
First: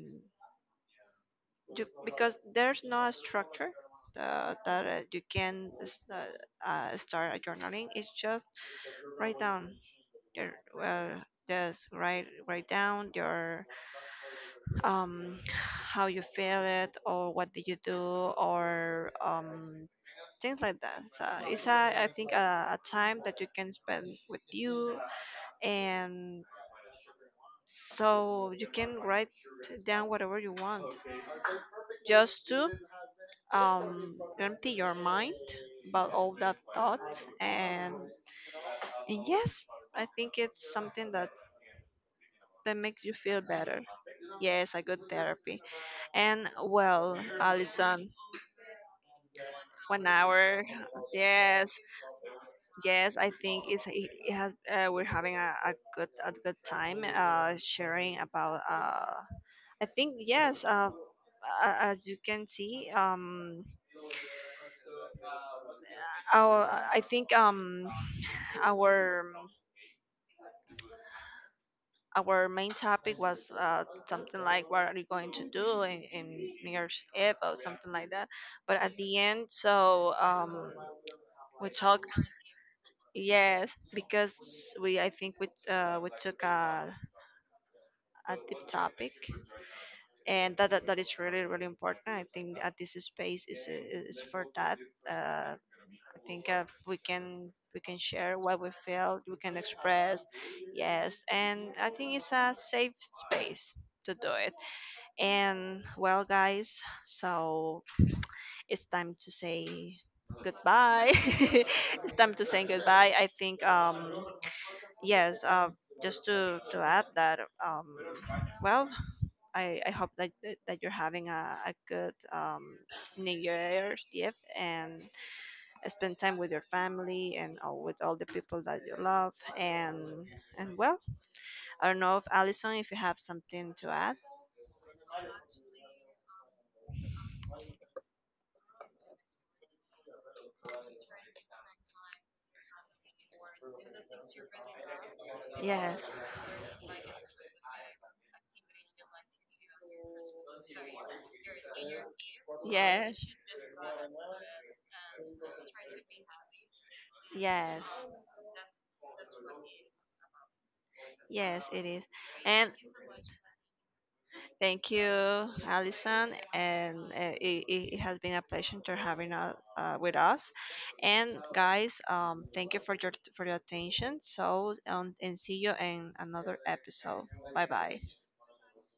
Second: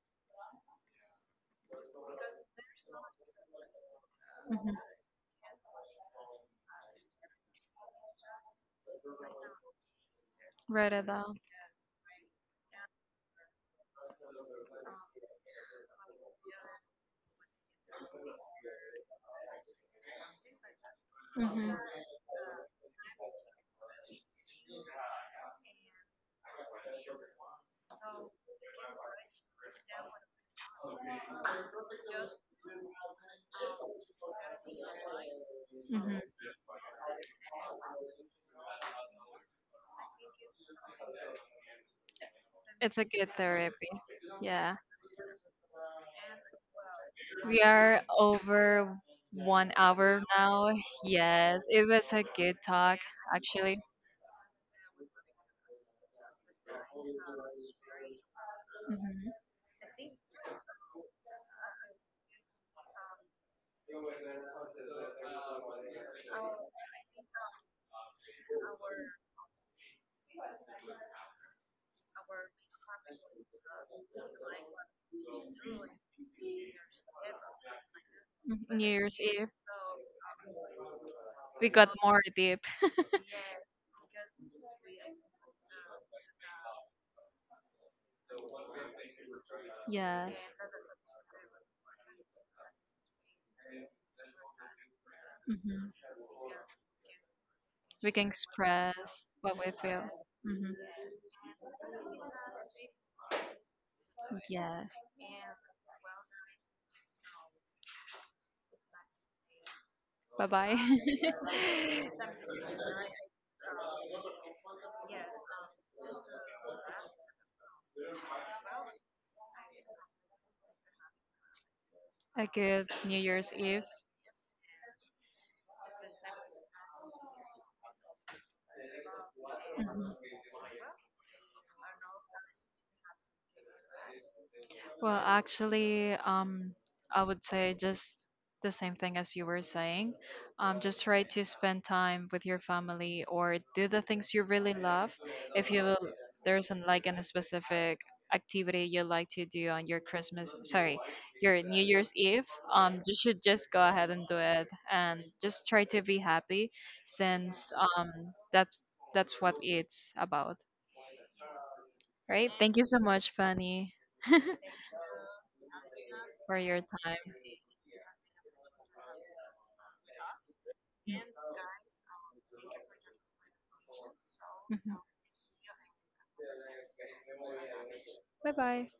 do, because there's no structure, Mm-hmm. that, you can start a journaling. It's just, write down your Write it well, down. just write down your um how you feel it, or what did you do, or things like that. So it's Mm-hmm. a I think a time that you can spend with you, and so you can write down whatever you want, just to empty your mind about all that thought. And yes, I think it's something that It's makes a you good feel better. therapy. Yes, Yeah. a good therapy. And, well, We are Alison, over one one hour hour now. Yes, Yes, it was a good talk, yes, I think actually. It it has, we're having a, a good time, sharing about, I think, yes, as you can see, our, I think, our Our main topic was, something like, what are you going to do in, New Year's Eve, or something like that. Mm-hmm. But New at the Year's end, Eve. so, we We got talked, more deep. yes, because I think we took a deep topic. Yes. And that is really, really important. I think at this space is for that. I Hmm. think, we can We can share what we express feel, we what can we feel. express. Hmm. Yes, and I think it's a safe space to do it. Yes. And, well, guys, so it's time to say Bye bye. goodbye. It's time to say goodbye. I think, yes, just to add that, well, I hope that you're having a good, A good New New Year's Eve. Year's Eve, and spend time with your family, and with all the people that you love. Mhm. And well, I don't know if Alison, if you have something to add. Well, actually, I would say just the same thing as you were saying. Just try to spend time with your family or do the things you really love. If you will, Yes. there's an, like an a specific activity you like to do on your Christmas, sorry, your New Year's Eve, you Yes. should just go ahead and do it and just try to be happy, since, Yes, that's that's what it's about, yes, it is. right? And Thank you so much, Fanny. thank you, Alison. For your And time. uh, it has been a pleasure to having with us. And guys, thank you for your attention. So, and see you in another episode. Bye bye. Bye bye.